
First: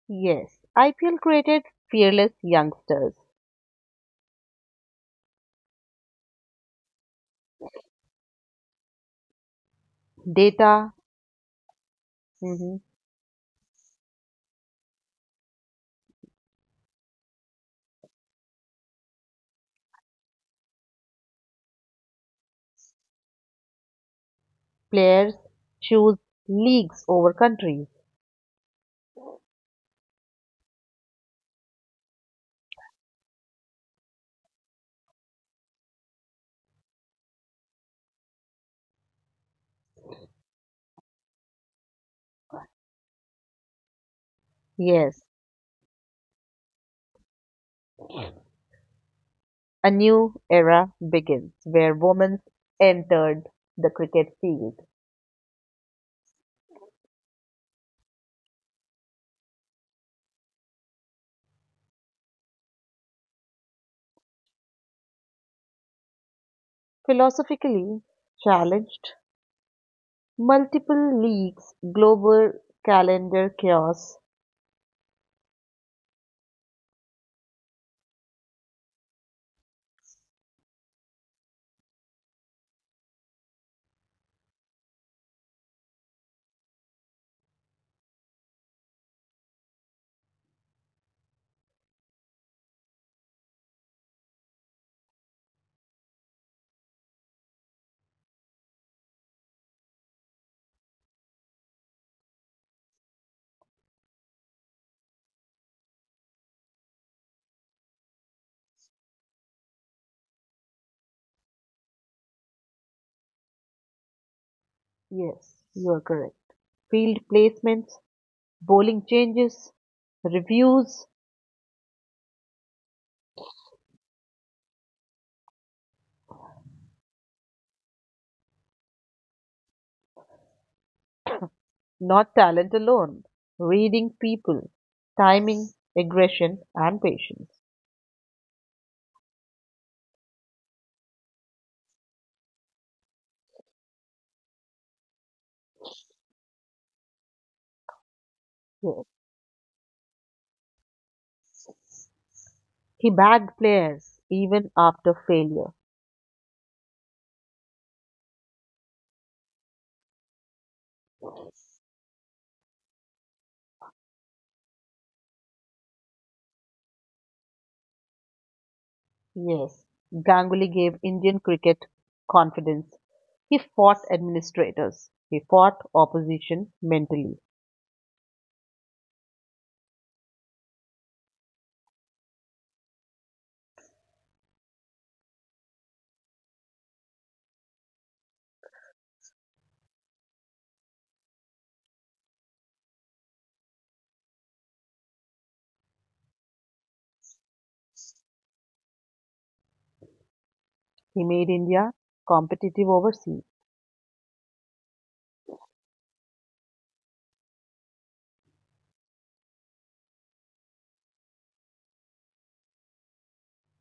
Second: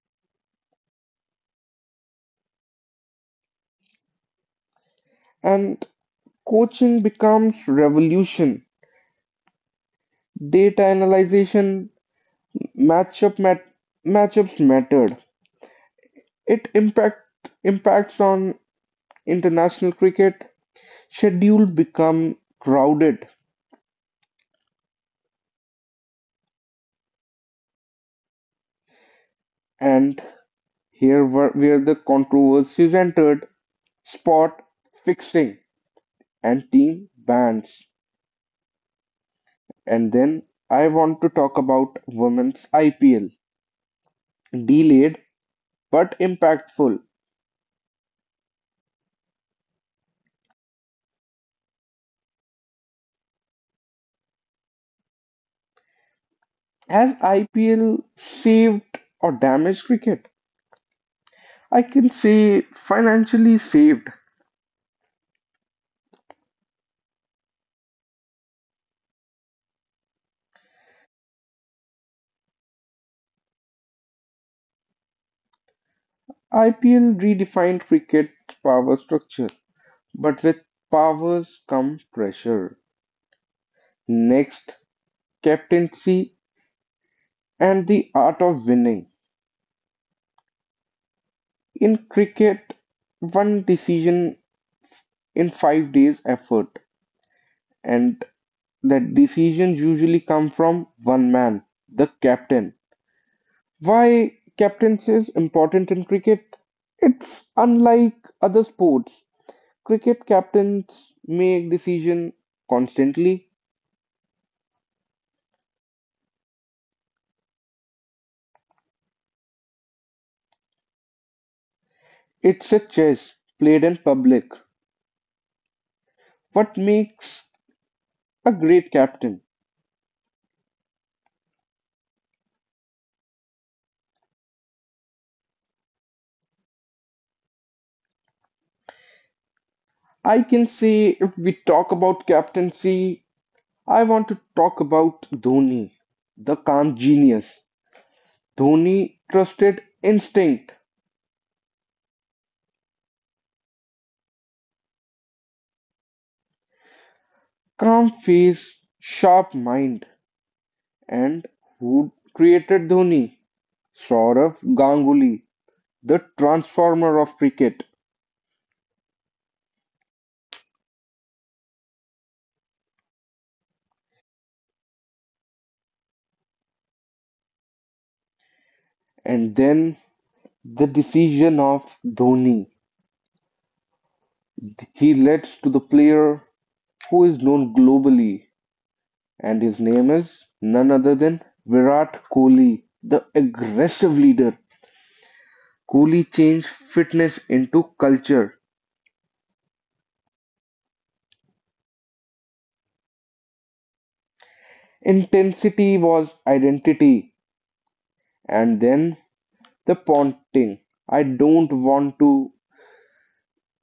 [SPEAKER 2] Yes, IPL created fearless youngsters.
[SPEAKER 1] And coaching becomes revolution, data
[SPEAKER 2] Data,
[SPEAKER 1] analyzation,
[SPEAKER 2] mhm,
[SPEAKER 1] matchup mat- matchups mattered. It impacts on international cricket. Schedule become crowded,
[SPEAKER 2] players choose leagues over countries.
[SPEAKER 1] and here were, where the controversies entered: spot fixing and team bans. And then I want to talk about women's IPL,
[SPEAKER 2] Yes,
[SPEAKER 1] delayed but impactful.
[SPEAKER 2] a new era begins where women entered the cricket field.
[SPEAKER 1] Has IPL saved or damaged cricket? I can say financially saved.
[SPEAKER 2] Philosophically challenged, multiple leagues, global calendar chaos.
[SPEAKER 1] IPL redefined cricket's power structure, but with powers come pressure. Next, captaincy and the art of winning. In cricket, one decision in 5 days effort, and that decisions usually come from one man, the captain. Why captaincy is important in cricket? It's unlike other sports. Cricket captains make decisions constantly.
[SPEAKER 2] Yes, you are correct. Field placements, bowling changes, reviews,
[SPEAKER 1] It's a chess played in public. What makes a great captain?
[SPEAKER 2] not talent alone, reading people, timing, aggression, and patience.
[SPEAKER 1] I can say if we talk about captaincy, I want to talk about Dhoni, the calm genius. Dhoni trusted instinct,
[SPEAKER 2] Yes. He bagged players even after failure.
[SPEAKER 1] calm face, sharp mind. And who created Dhoni? Sourav Ganguly, the transformer of cricket.
[SPEAKER 2] Yes, Ganguly gave Indian cricket confidence. He fought administrators. He fought opposition mentally.
[SPEAKER 1] And then the decision of Dhoni. He leads to the player who is known globally, and his name is none other than Virat Kohli, the aggressive leader. Kohli changed fitness into culture.
[SPEAKER 2] He made India competitive overseas.
[SPEAKER 1] Intensity was identity, and then the ponting. I don't want to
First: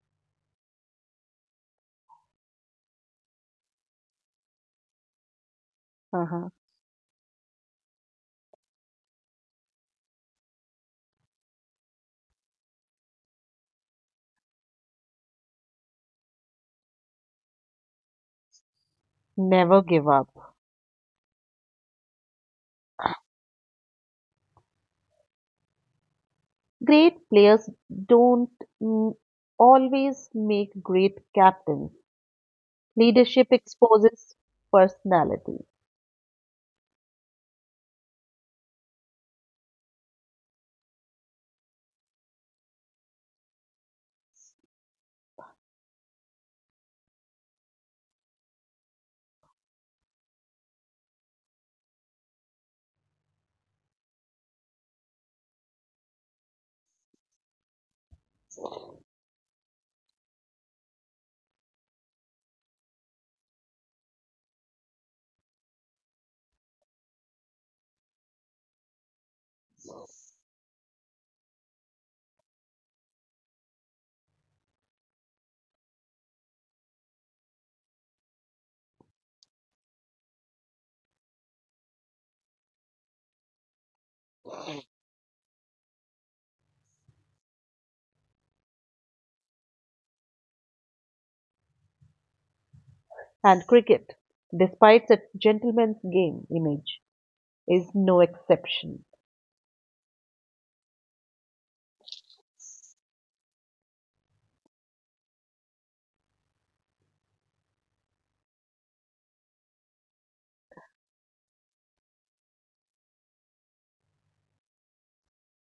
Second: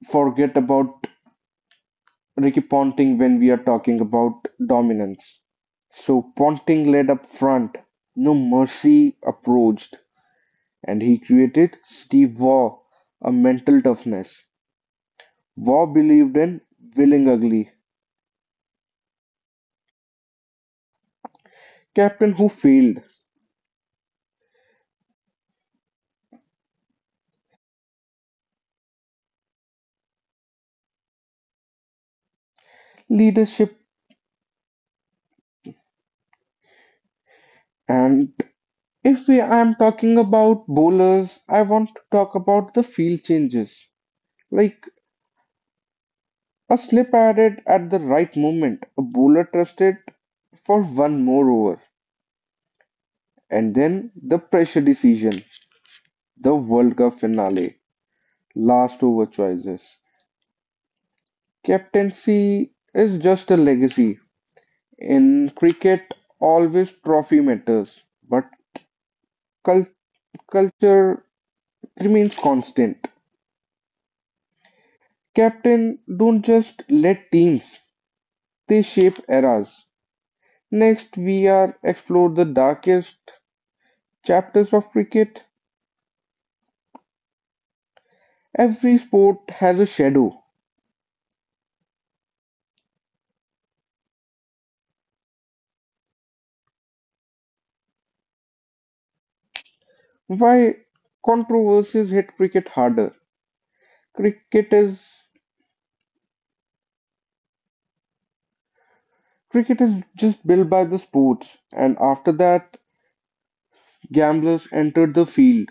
[SPEAKER 1] forget about Ricky Ponting when we are talking about dominance. So
[SPEAKER 2] Uh-huh.
[SPEAKER 1] Ponting led up front, no mercy approached, and he created Steve Waugh, a mental toughness. Waugh believed in willing ugly,
[SPEAKER 2] Never give up.
[SPEAKER 1] captain who failed,
[SPEAKER 2] Great players don't mm, always make great captains. Leadership
[SPEAKER 1] leadership,
[SPEAKER 2] exposes personality.
[SPEAKER 1] and if I'm talking about bowlers, I want to talk about the field changes. Like, a slip added at the right moment, a bowler trusted for one more over, and then the pressure decision, the World Cup finale, last over choices. Captaincy is just a legacy. In cricket, always trophy matters, but cul- culture remains constant. Captain don't just let teams, they shape eras. Next, we are explore the darkest chapters of cricket. Every sport has a shadow.
[SPEAKER 2] And cricket, despite its gentleman's game image, is no exception.
[SPEAKER 1] Why controversies hit cricket harder? Cricket is cricket is just built by the sports, and after that, gamblers entered the field.